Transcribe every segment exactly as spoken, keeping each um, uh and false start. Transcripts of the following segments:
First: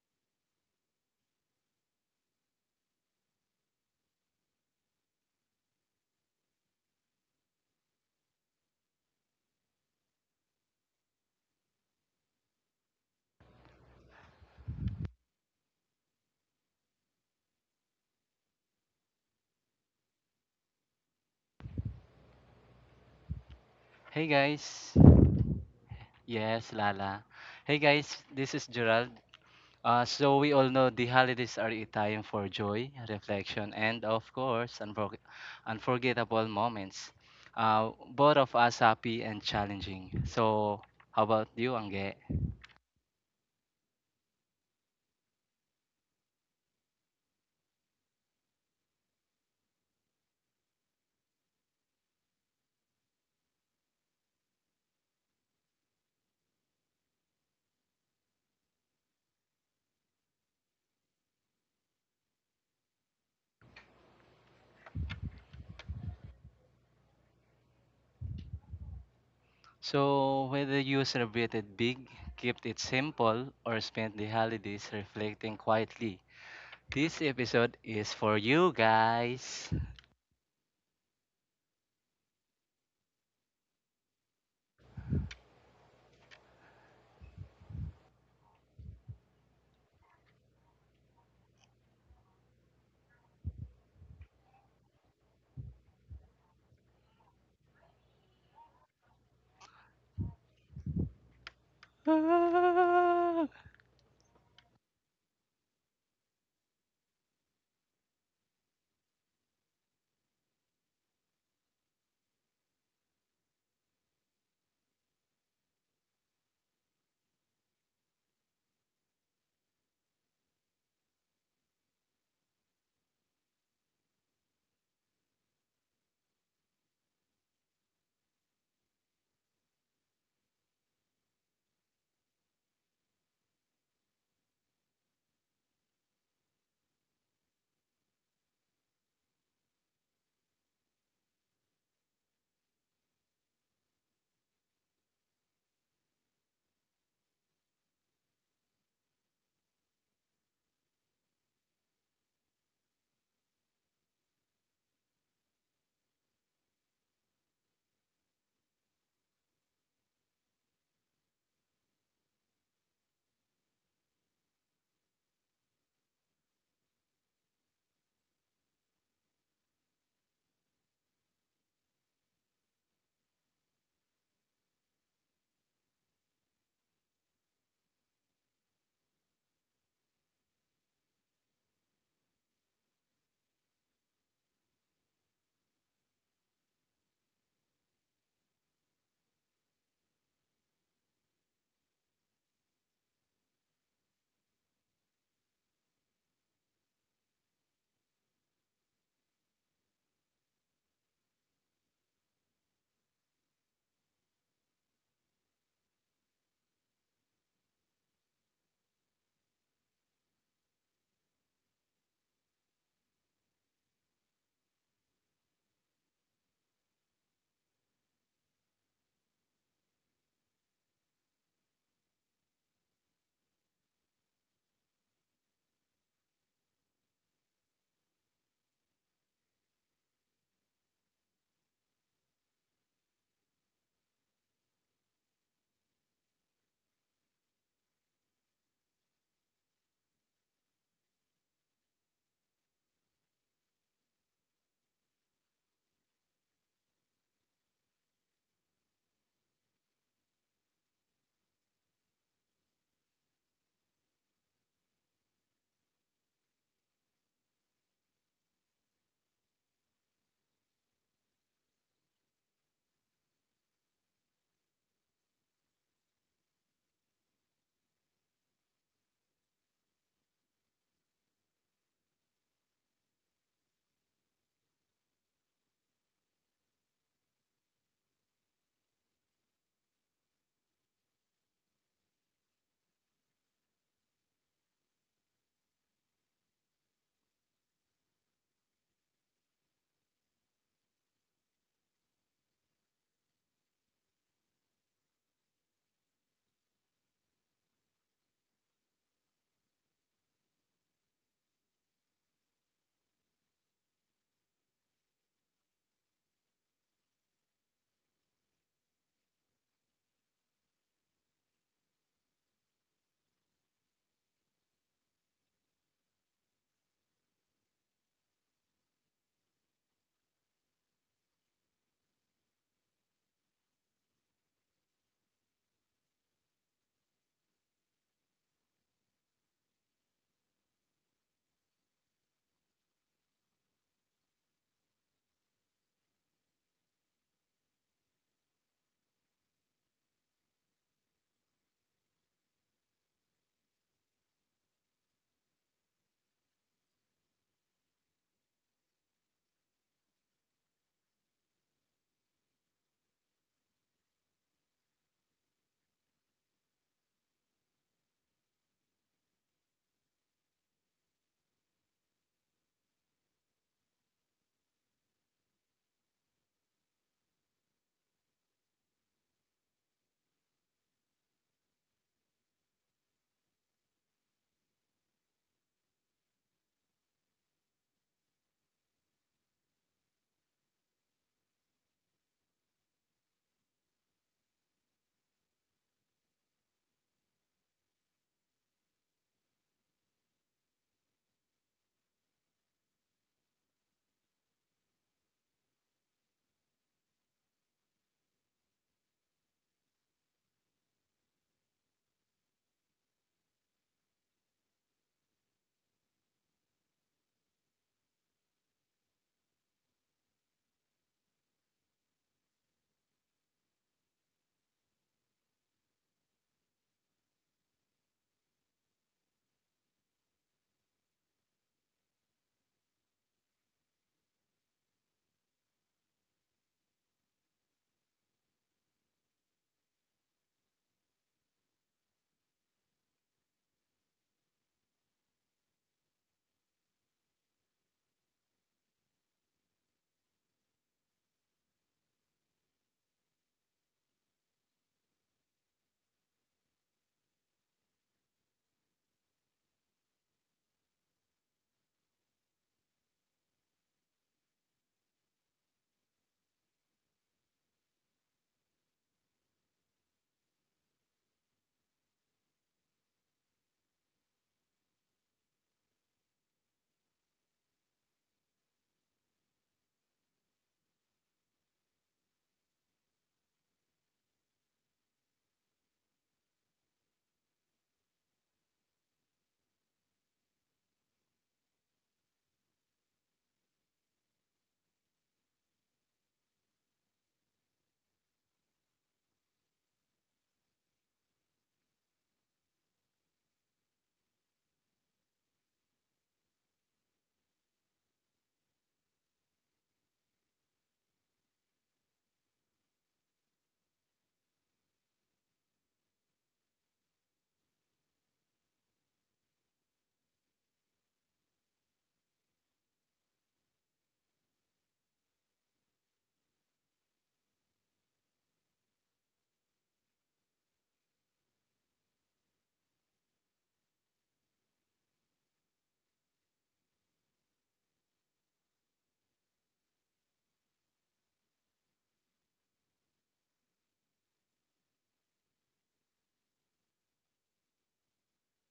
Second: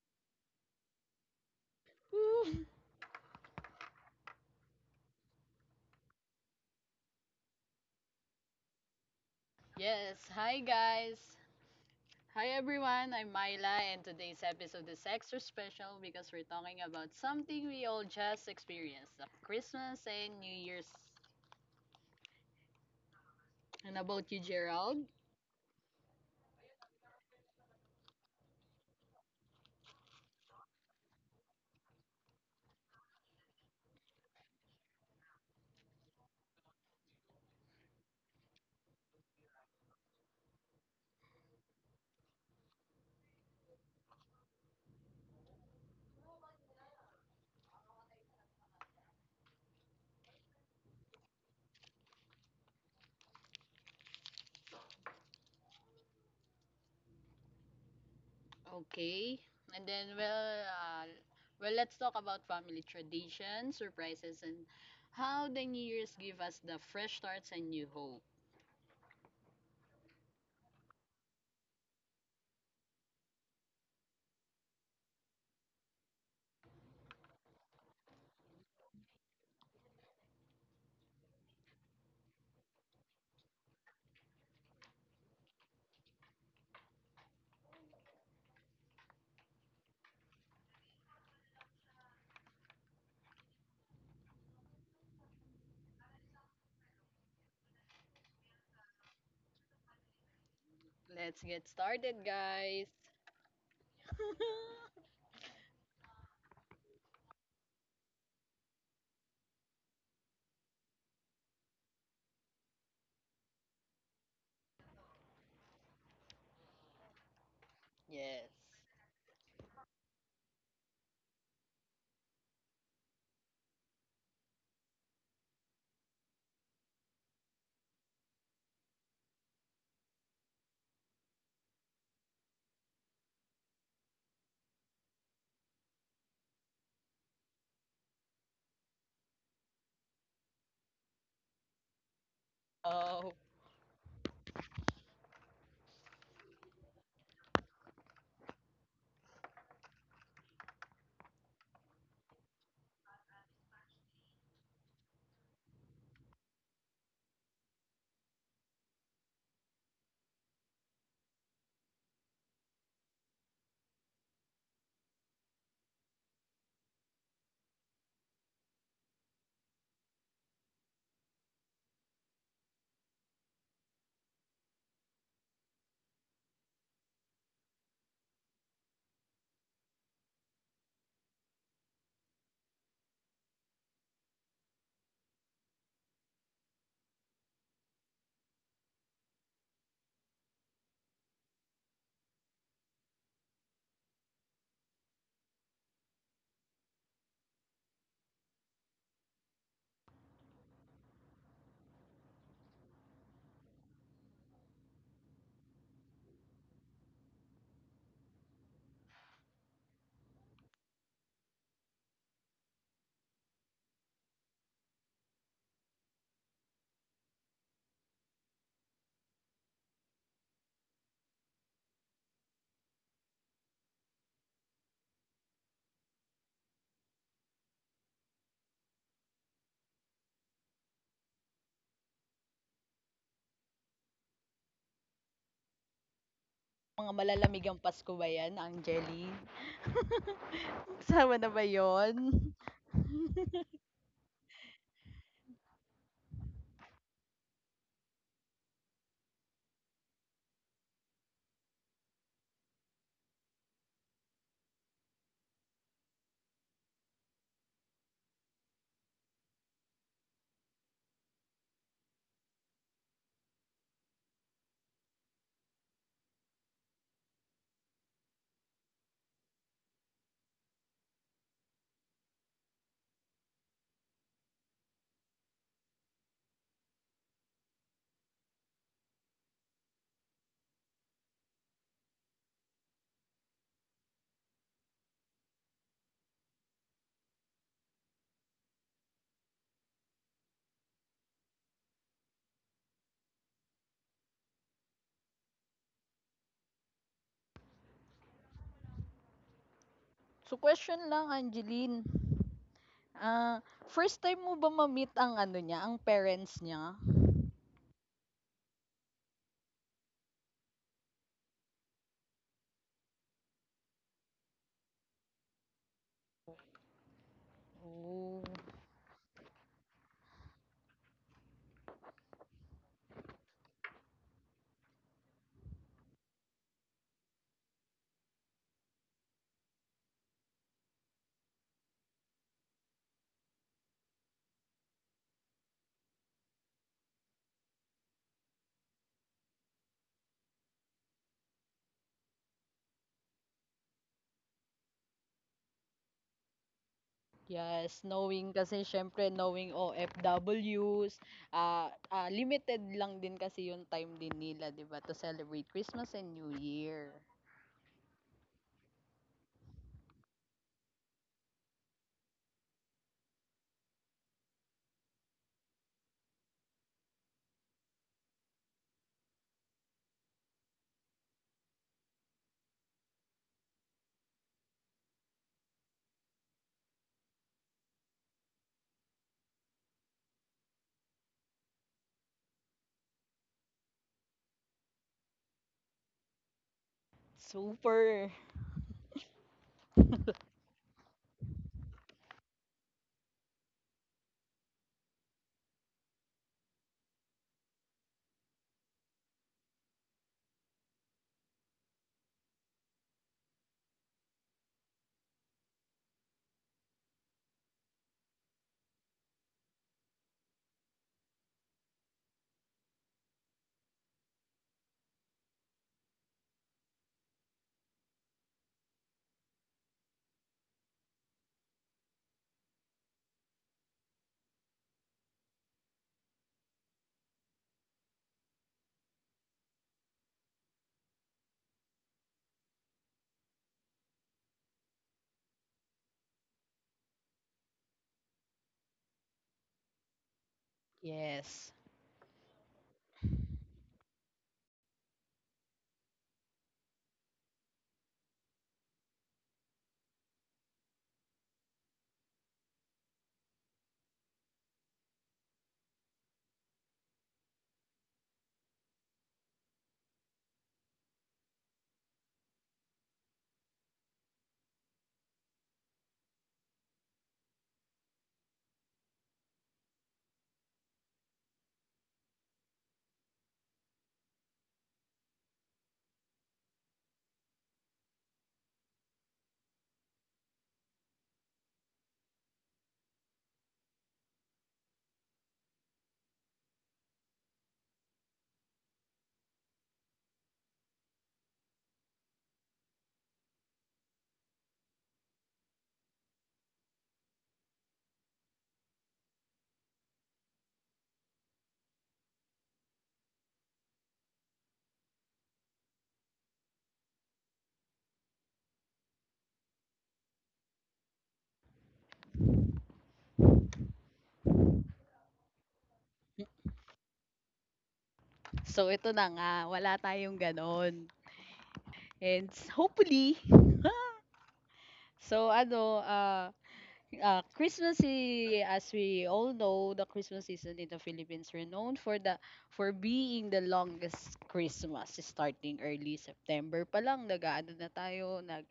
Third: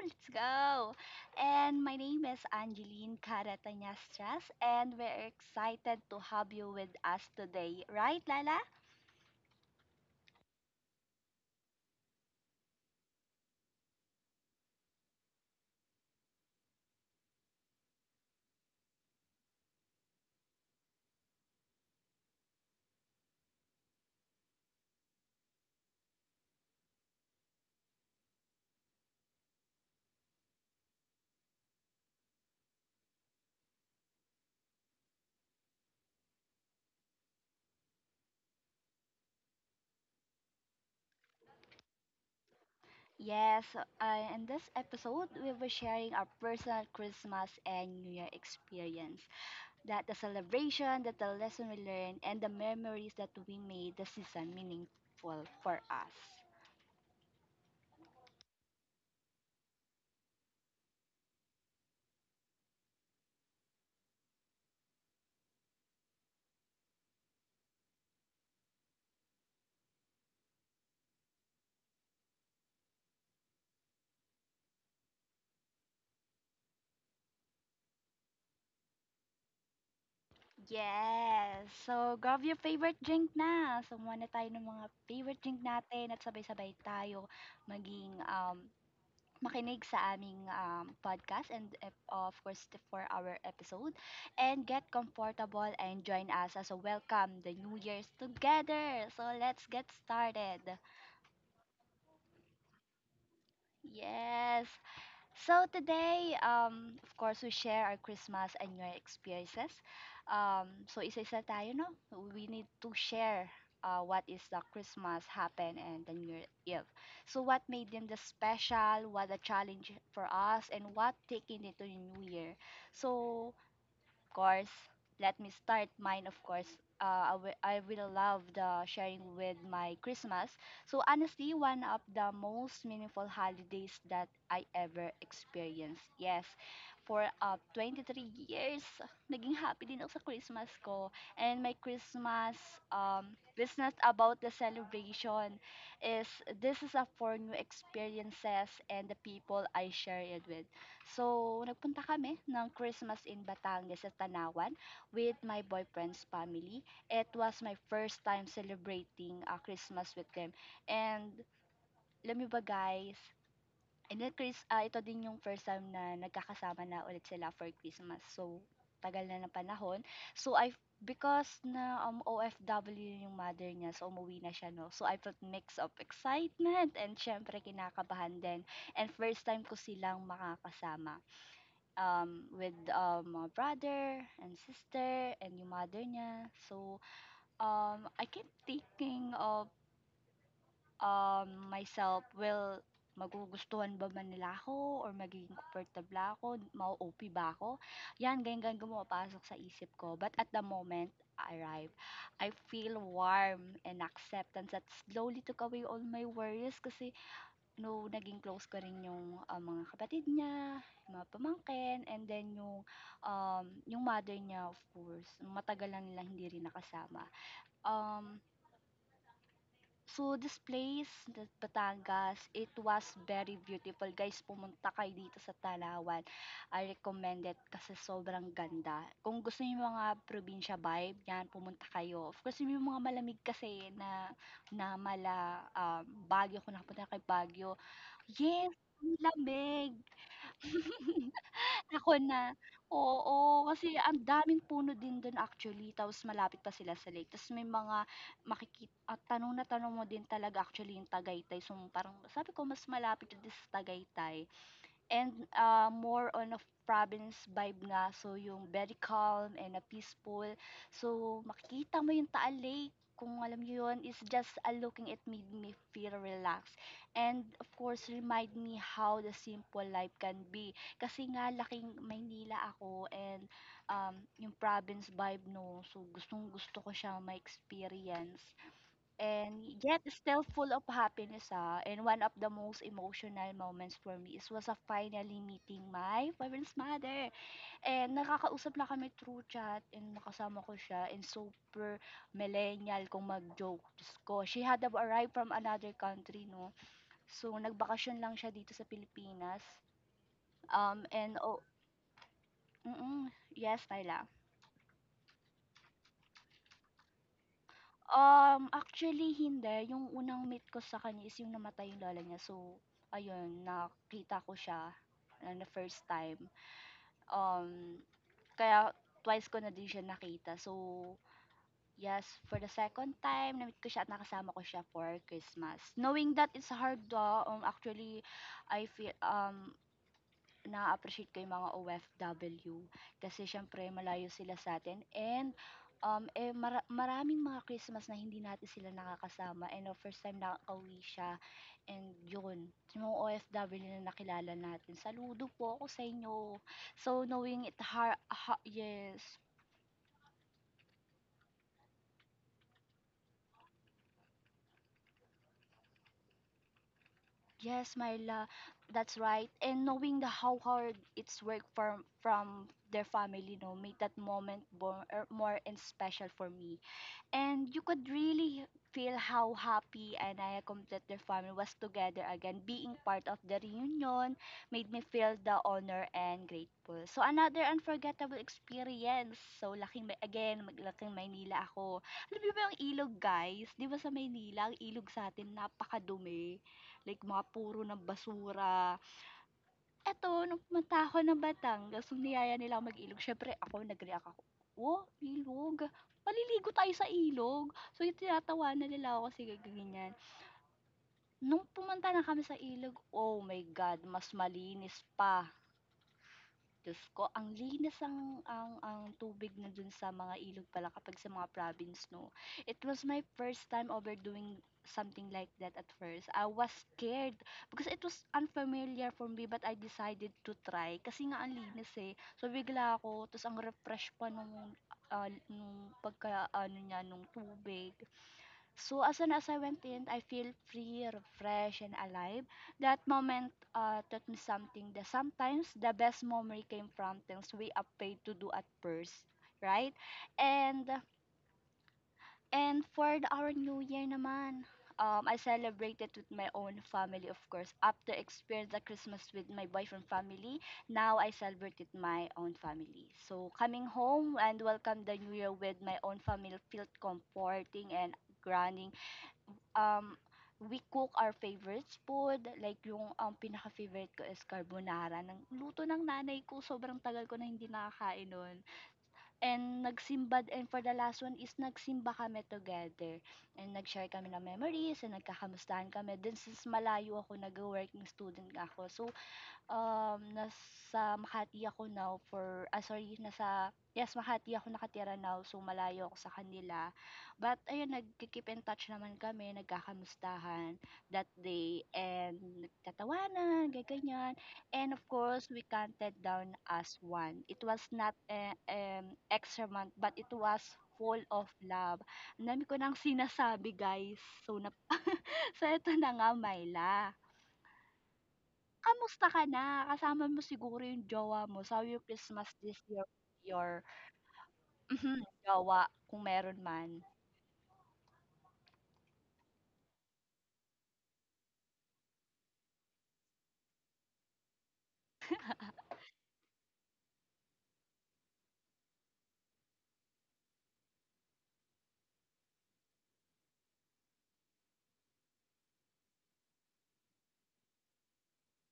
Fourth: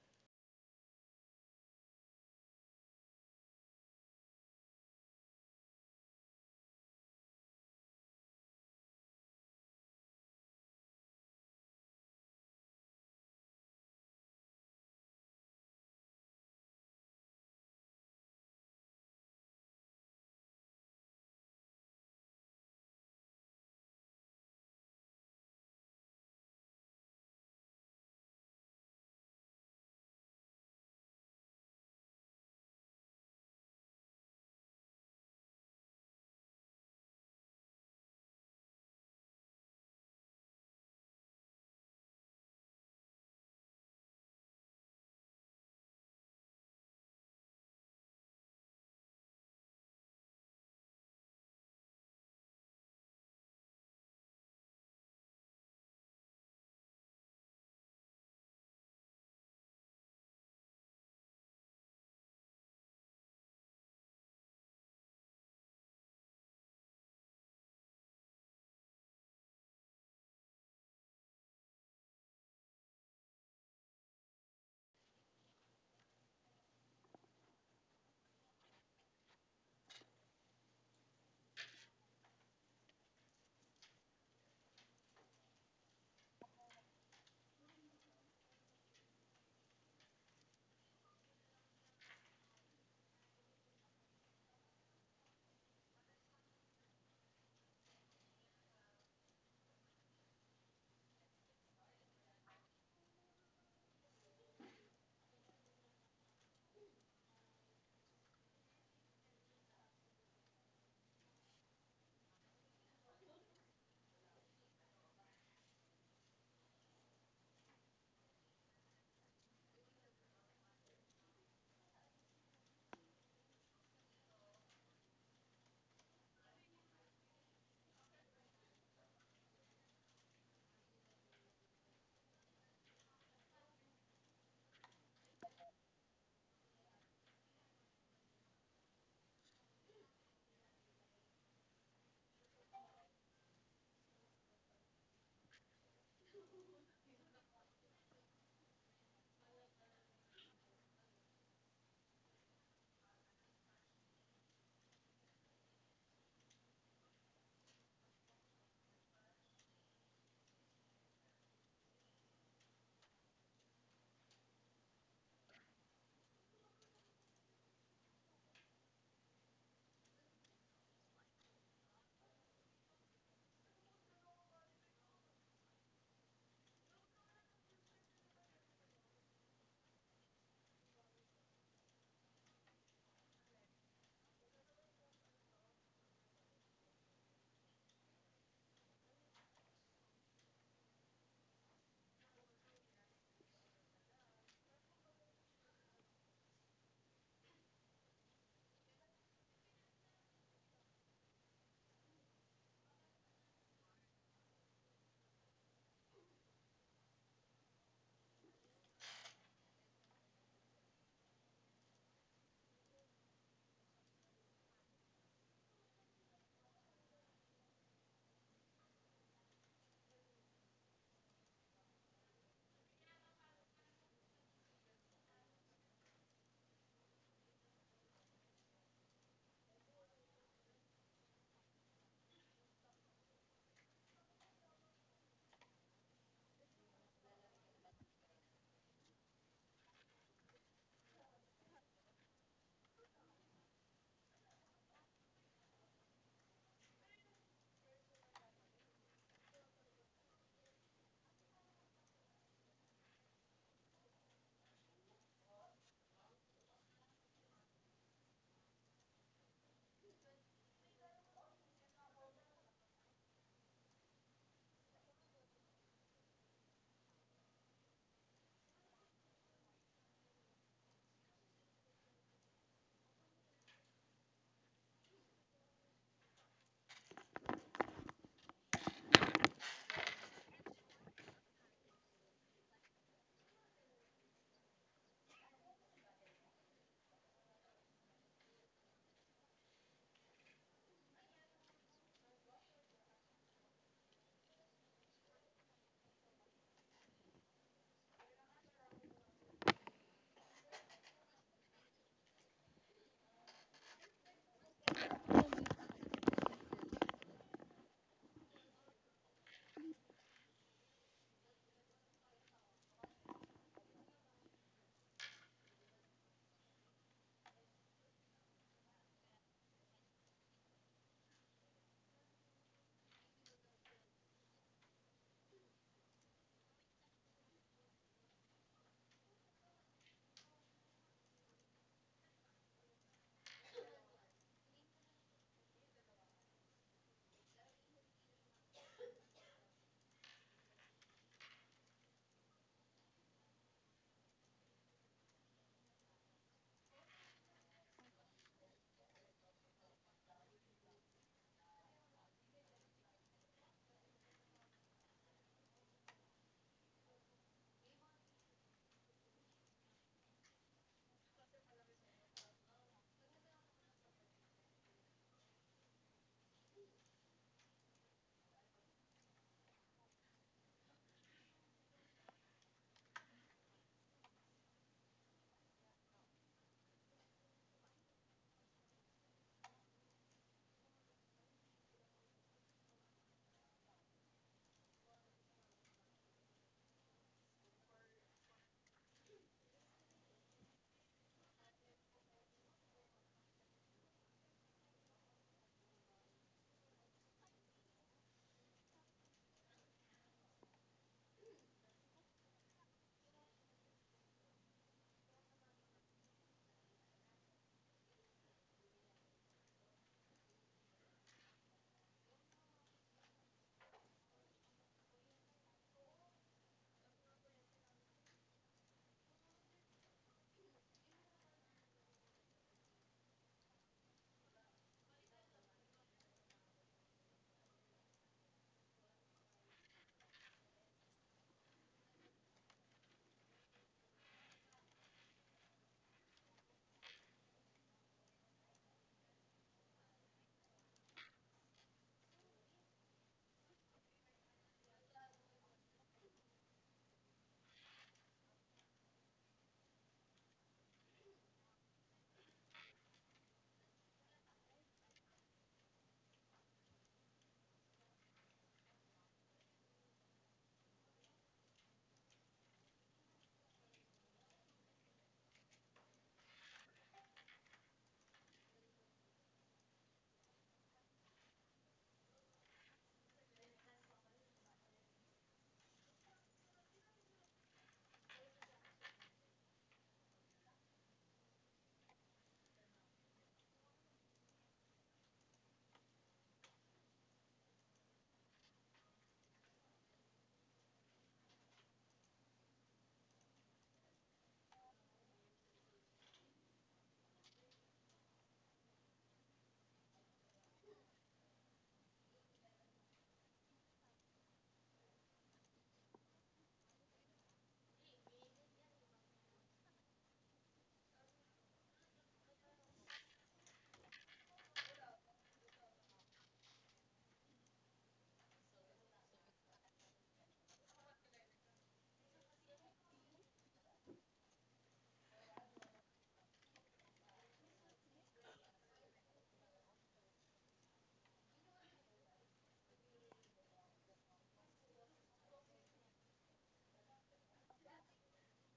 Let's go! And my name is Woo! Angeline Caratanyastras, and we're excited to have you with us today, right, Lala? Yes, hi guys. Hi everyone, I'm Myla, and today's episode is extra special because we're talking about something we all just experienced the Christmas and New Year's. And Hey about you, guys. Gerald? Yes, Lala. Hey guys, this is Gerald. Uh, so we all know the holidays are a time for joy, reflection, and of course, unfor- unforgettable moments. Uh, both of us happy and challenging. So how about you, Angge? Yes, uh, in this episode, we will be sharing our personal Christmas and New Year experience. That the celebration, that the lesson we learned, and the memories that we made the season meaningful for us. Okay. And then, well, uh, well, let's talk about family traditions, surprises, and how the New Year's give us the fresh starts and new hope. So whether you celebrated big, kept it simple, or spent the holidays reflecting quietly, this episode is for you guys. Yes. So, grab your favorite drink na. Sumuha na tayo ng mga favorite drink natin at sabay-sabay tayo maging um, makinig sa aming um, podcast and ep- of course the for our episode and get comfortable and join us as a welcome the New Year's together. So, let's get started. Let's get started, guys. Yes. So today, um, of course, we share our Christmas and New Year experiences. Um, so isa-isa tayo, no? We need to share uh, what is the Christmas happen and the New Year Eve. So what made them the Yes. special, what a challenge for us, and what taking it to the New Year. So course, let me start mine, of course. Uh, I wi- I will love the sharing with my Christmas. So honestly, one of the most meaningful holidays that I ever experienced. Yes, for uh, twenty-three years, naging happy din ako sa Christmas ko. And my Christmas Oh. um, is not about the celebration is this is a for new experiences and the people I share it with. So, nagpunta kami ng Christmas in Batangas sa Tanawan with my boyfriend's family. It was my first time celebrating uh, Christmas with them. And, alam niyo ba guys, and then Chris, ah, ito din yung first time na nagkakasama na ulit sila for Christmas. So, tagal na ng panahon. So, I because na um, O F W yung mother niya, so umuwi na siya, no? So, I felt mix of excitement and syempre kinakabahan din. And first time ko silang makakasama um, with um, my brother and sister and yung mother niya. So, um, I keep thinking of um, myself, well, magugustuhan ba man nila ako or magiging comfortable ako, mau-O P ba ako? Yan, ganyan-ganyan gumapasok sa isip ko. But at the moment, I arrive, I feel warm and acceptance that slowly took away all my worries kasi No, naging close ko rin yung, ah, mga kapatid niya, yung mga pamangkin, and then yung, um, yung mother niya of course, matagal na nilang hindi rin nakasama. Um, So, this place, the Batangas, it was very beautiful. Guys, pumunta kayo dito sa Talawan. I recommend it kasi sobrang ganda. Kung gusto niyo yung mga probinsya vibe, yan, pumunta kayo. Of course, yung mga malamig kasi na, na mala um, Baguio, kung Mga nakapunta kayo malalamig Baguio, ang Pasko ba 'yan, yes, ang Angeli? lamig. Kasama na ba Ako 'yon? na, oo, kasi ang daming puno din dun actually tapos malapit pa sila sa lake tapos may mga makiki at tanong na tanong mo din talaga actually yung Tagaytay so parang sabi ko mas malapit din sa Tagaytay and uh, more on of province vibe nga. So, yung very calm and a peaceful. So, makikita mo yung Taal Lake kung alam niyo yun, is just a looking it made me feel relaxed. And of course, remind me how the simple life can be. Kasi nga, laking Maynila ako and um, yung province vibe, no. So, gustong gusto ko siya ma-experience. And yet still full of happiness ah. And one of the most emotional moments for me is was a finally meeting my parents' mother. And nakakausap na kami through chat and nakasama ko siya and super millennial kung mag-joke. Diyos ko. She had arrived from another country, no? So, nagbakasyon lang siya dito sa Pilipinas. So, Um, question lang, and, oh, Angeline. mm Ah, yes, Tyla. first time mo ba ma-meet ang ano niya, ang parents niya? Um, actually hindi, yung unang meet ko sa kanya is yung namatay yung lola niya. So, ayun nakita ko siya, ah, na first time. Um, Oh, kaya twice ko na din siya nakita. So, yes, for the second time na-meet ko siya at nakasama ko siya for Christmas. Knowing that it's hard, ah, um, actually I feel, um, na appreciate ko yung mga O F W kasi siyempre malayo sila sa atin and, um, eh, mara maraming mga Christmas na hindi natin sila nakakasama and the first time nakakauwi siya and yun, yung mga O F W na nakilala natin, "Saludo po ako sa inyo." So, knowing it yes. hard Knowing ha kasi yes. syempre knowing o OFWs, ah ah, limited lang din kasi yung time din nila, 'di ba, to celebrate Christmas and New Year. Yes, Myla, that's right and knowing the how hard it's work from from their family 'no, made that moment more more and special for me. And you could really feel how happy and I complete their family was together again. Being part of the reunion made me feel the honor and grateful. So another unforgettable experience. So laking Ma- again, maglaking Maynila ako. Alam niyo ba yung ilog guys? Di ba sa Maynila, ang ilog sa atin napakadumi. Like mga puro ng Super. basura. Eto nung pumunta ako ng Batangas, nung niyaya nila akong mag-ilog siyempre ako nag-react ako, "Oh, ilog, maliligo tayo sa ilog." So yung tinatawanan nila ako kasi ga ganyan. Nung pumunta na kami sa ilog, oh my God, mas malinis pa. Diyos ko, ang linis ang ang ang tubig na dun sa mga ilog pala kapag sa mga province, 'no? It was my first time overdoing something like that at first. I was scared because it was unfamiliar for me but I decided to try kasi nga ang linis eh. So bigla ako, tapos ang refresh pa nung ah, nung pagka ano niya nung tubig. So as soon as I went in, I feel free, refreshed, and alive. That moment uh, taught me something that sometimes the best memory came from things we afraid to do at first, right? And Yes. and for the, our New Year naman, um, I celebrated with my own family, of course. After experience the Christmas with my boyfriend family, now I celebrate with my own family. So coming home and welcome the New Year with my own family felt comforting and grounding um, we cook our favorites food. Like yung um, pinaka-favorite ko is carbonara. Ng luto ng nanay ko, sobrang tagal ko na hindi nakakain nun. And nagsimba, and for the last one is nagsimba kami together. And nag-share kami ng memories and nagkakamustahan kami. Then since malayo ako, nag-working student nga ako. So Um, nasa Makati ako now for ah, sorry nasa yes, Makati ako nakatira now so malayo ako sa kanila. But ayun nag keep in touch naman kami, nagkakamustahan that day and nagtatawanan, ganyan. And of course, we counted down as one. It was not eh, um, extra month but it was full of love. Ang dami ko nang sinasabi, guys. So, nap- so ito na nga, Myla. Kamusta ka na? Kasama mo siguro yung jowa mo. Sabi mo Christmas this year your mhm, jowa kung meron man. So ito na nga, wala tayong ganon. And s- hopefully, so ano, uh, uh, Christmas, i- as we all know, the Christmas season in the Philippines renowned for the for being the longest Christmas, starting early September pa lang, nag-ano na tayo, nag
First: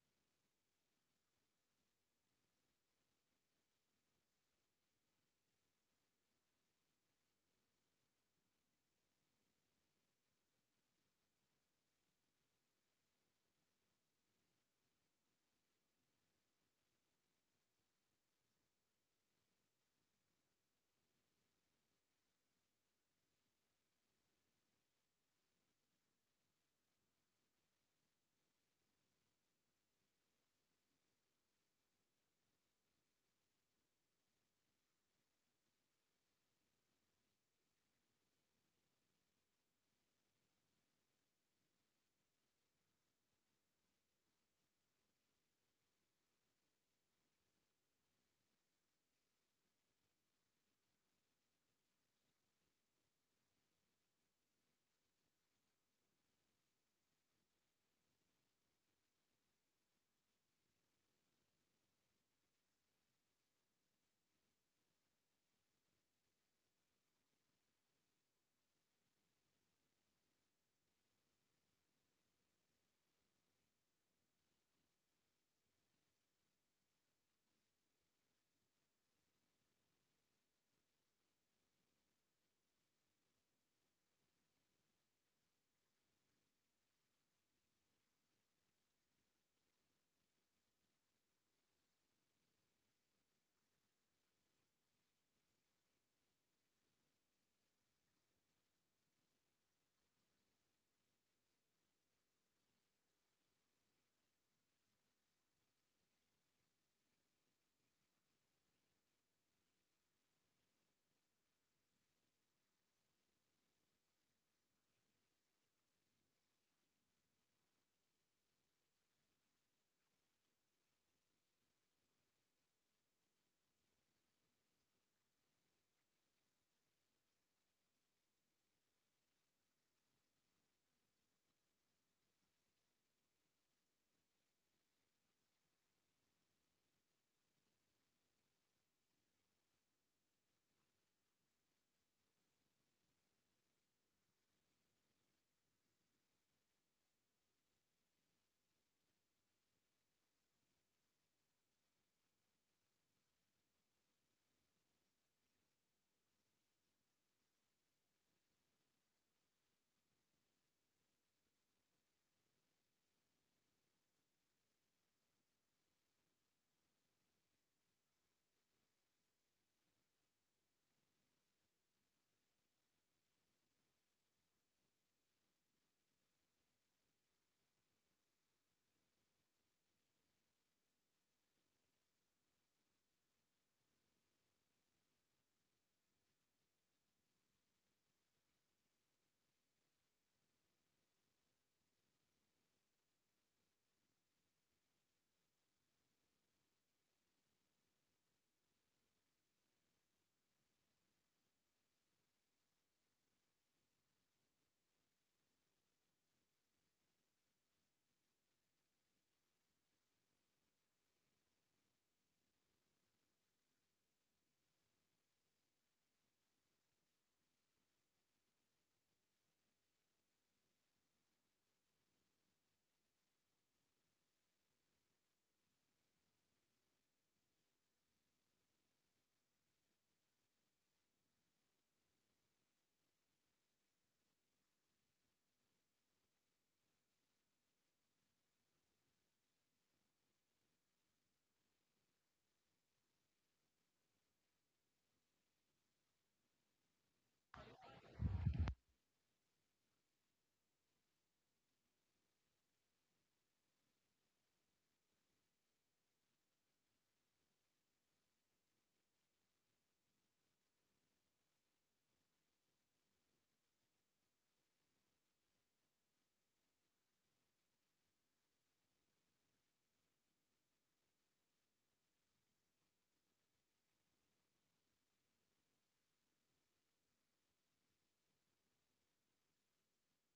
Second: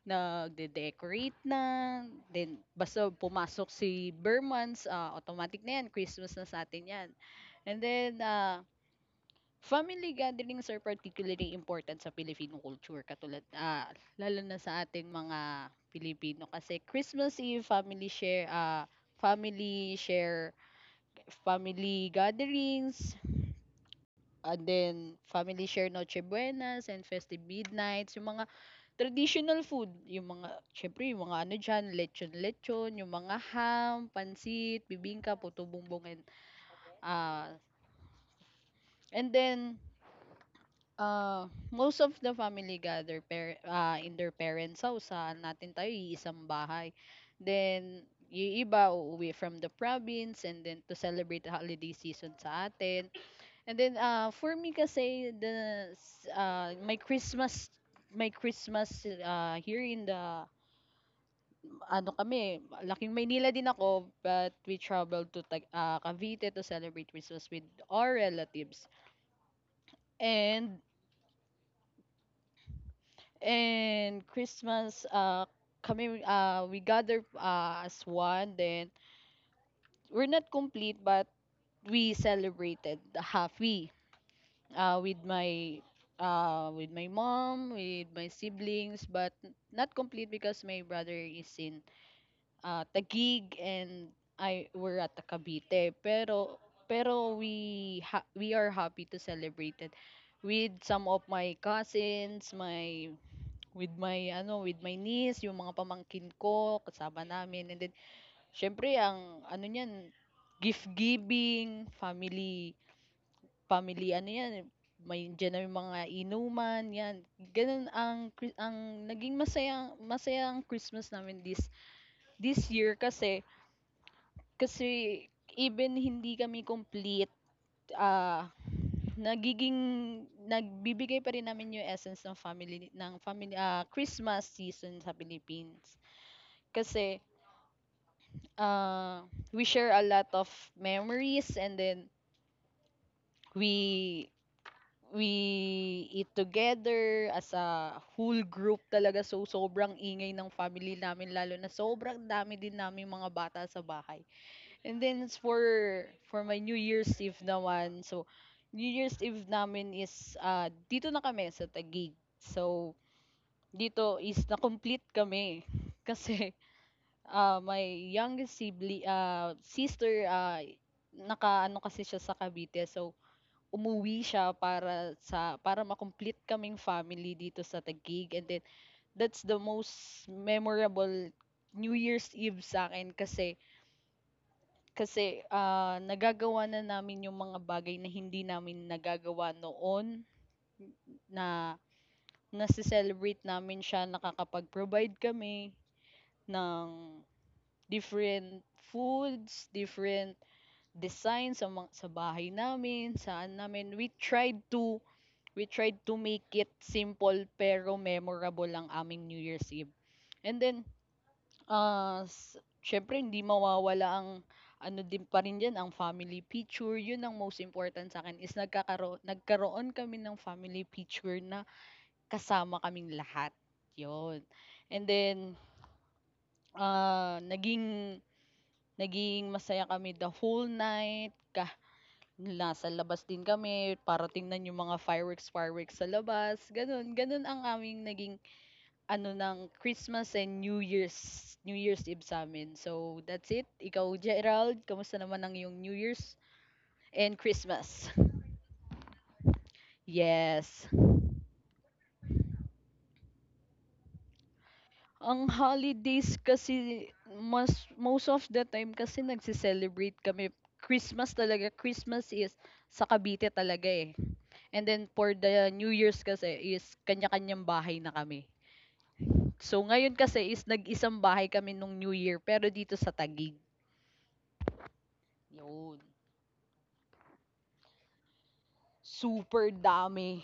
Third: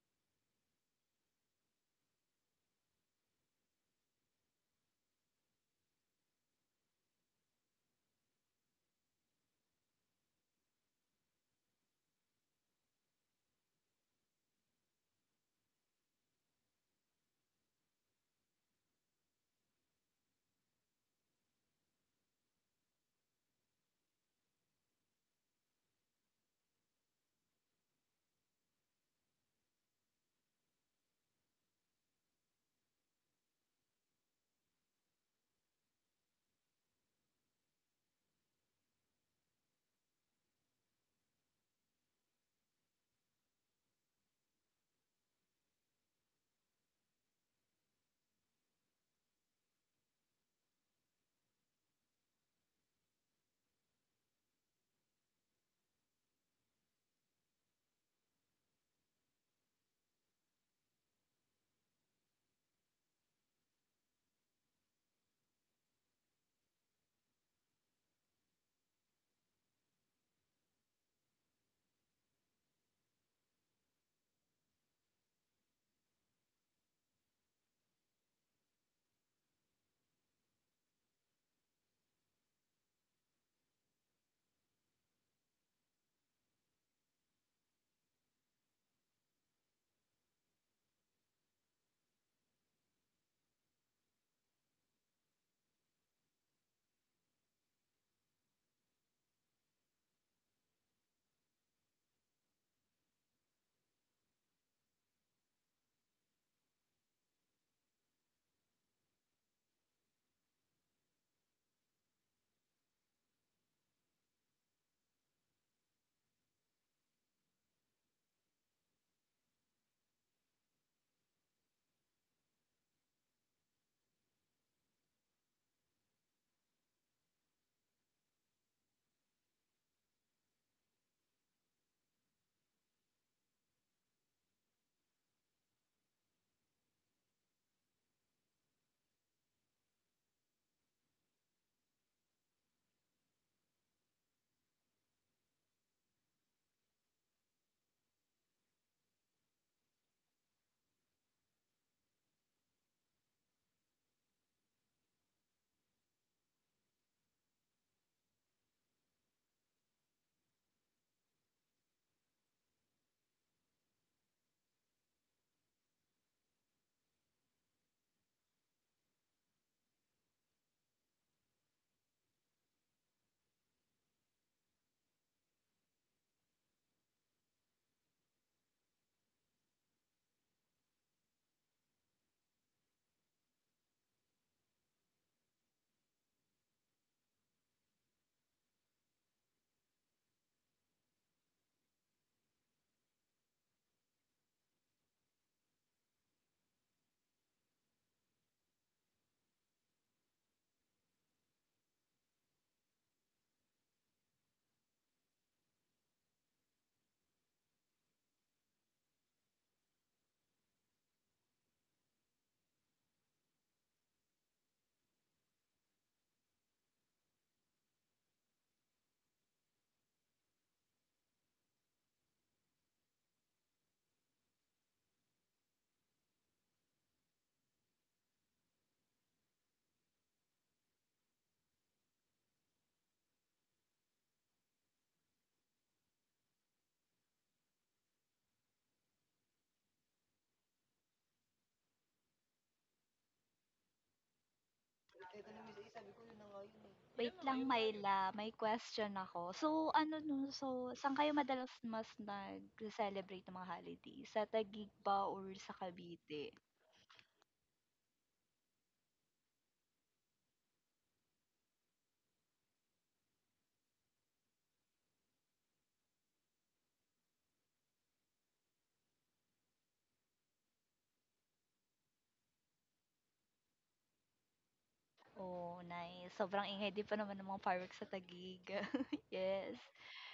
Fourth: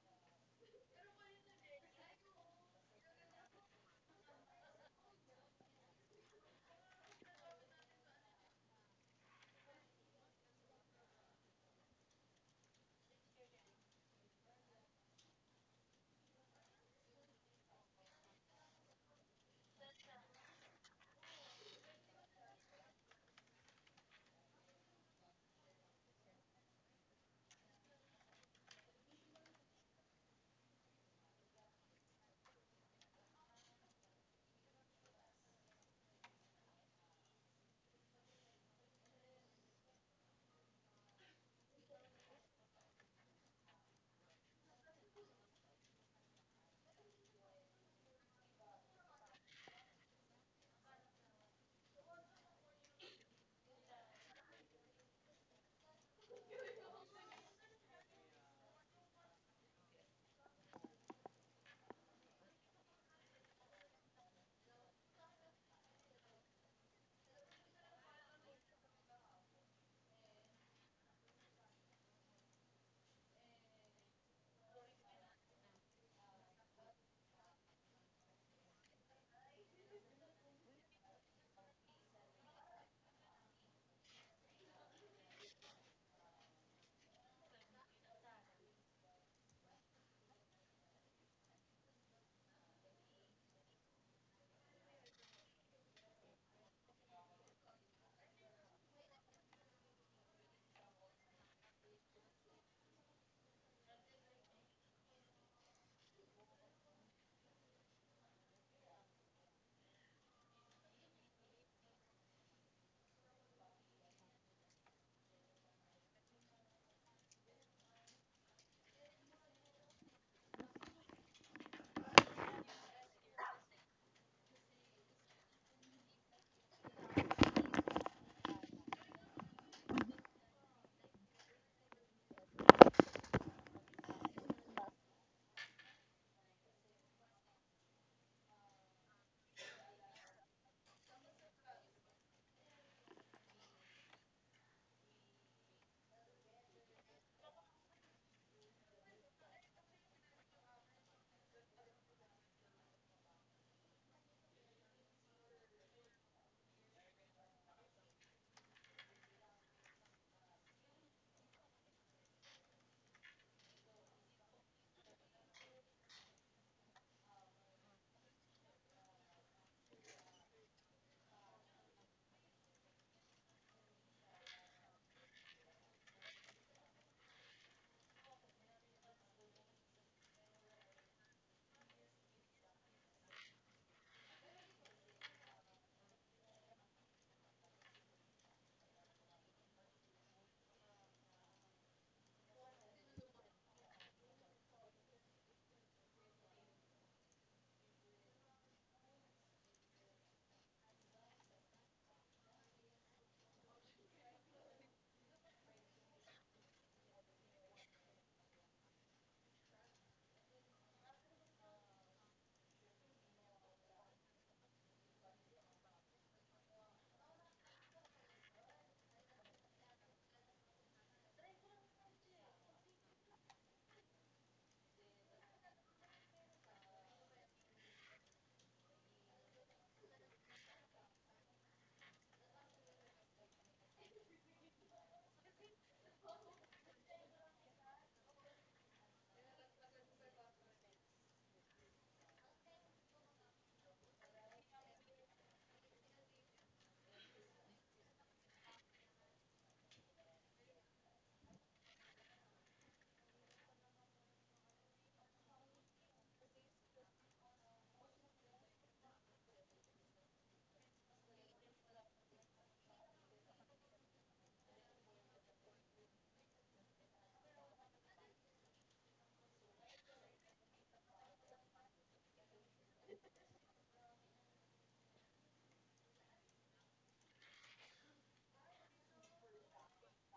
nagde-decorate na, then basta pumasok si Burmans, ah automatic na yan, Christmas na sa atin yan. And then, uh, family gatherings are particularly important sa Filipino culture katulad, ah, lalo na sa ating mga Pilipino kasi Christmas Eve, family share, ah, Yo family kwisiga share, family gatherings, and then family share Noche Buenas and festive midnights, yung mga traditional food, yung mga, syempre yung mga ano dyan, lechon-lechon, yung mga ham, pansit, bibingka, puto bumbong, and, ah, and then uh, most of the family gather par- uh, in their parents' house. Saan natin tayo, iisang bahay. Then, yung iba uuwi from the province and then to celebrate the holiday season sa atin. And then, uh, for me kasi, the, s- uh, my Christmas my Christmas uh, here in the ano kami laking Maynila din ako but we traveled to Tag- uh, Cavite to celebrate Christmas with our relatives and And Christmas, uh, kami, uh, we gather uh, as one. Then, we're not complete, but we celebrated the halfway uh, with my uh, with my mom, with my siblings, but not complete because my brother is in uh, Taguig and I were at Cavite. Pero pero we ha- we are happy to celebrate it with some of my cousins, my with my ano, with my niece, yung mga pamangkin ko, kasama namin. And then syempre ang ano niyan, gift giving, family family ano yan, may diyan na yung mga inuman, yan. Ganun ang Chri- ang naging masaya masayang Christmas namin this this year kasi kasi even hindi kami complete ah nagiging nagbibigay pa rin namin yung essence ng family ng family ah, Christmas season sa Philippines kasi uh, we share a lot of memories and then we we eat together as a whole group talaga so sobrang ingay ng family namin lalo na sobrang dami din namin mga bata sa bahay and then it's for for my New Year's Eve naman so New Year's Eve namin is ah dito na kami sa Taguig so dito is na complete kami kasi ah, my youngest sibling ah, sister, uh, naka ano kasi siya sa Cavite. So, umuwi siya para sa para ma-complete kaming family dito sa Taguig. And then, that's the most memorable New Year's Eve sa akin kasi kasi ah, nagagawa na namin yung mga bagay na hindi namin nagagawa noon na nasi-celebrate namin siya, nakakapag-provide kami ng different foods, different design sa mga, sa bahay namin, saan namin. We tried to we tried to make it simple pero memorable ang aming New Year's Eve. And then uh s- syempre hindi mawawala ang ano din pa rin yan, ang family picture. Yun ang most important sa akin is nagkakaroon, nagkaroon kami ng family picture na kasama kaming lahat. Yun. And then, uh, naging, naging masaya kami the whole night. Nasa labas din kami para tingnan yung mga fireworks fireworks sa labas, gano'n. Gano'n ang aming naging ano ng Christmas and New Year's New Year's Eve sa'min. So, that's it. Ikaw, Gerald, kamusta naman ang iyong New Year's and Wait Alam mo lang yun. Christmas? Myla, may question ako. So ano 'no, so Yes. saan kayo madalas mas nagce-celebrate ng mga holiday? Sa Taguig ba Ang or sa holidays Cavite? kasi mas most of the time kasi nagse-celebrate kami Christmas talaga. Christmas is sa Cavite talaga eh. And then for the New Year's kasi is kanya-kanyang bahay na kami. So, ngayon kasi is nag-isang bahay kami nung New Year, pero dito sa Tagig. Oh, Yun. nice. Sobrang ingay di pa naman ng mga fireworks sa Taguig. Super Yes. dami.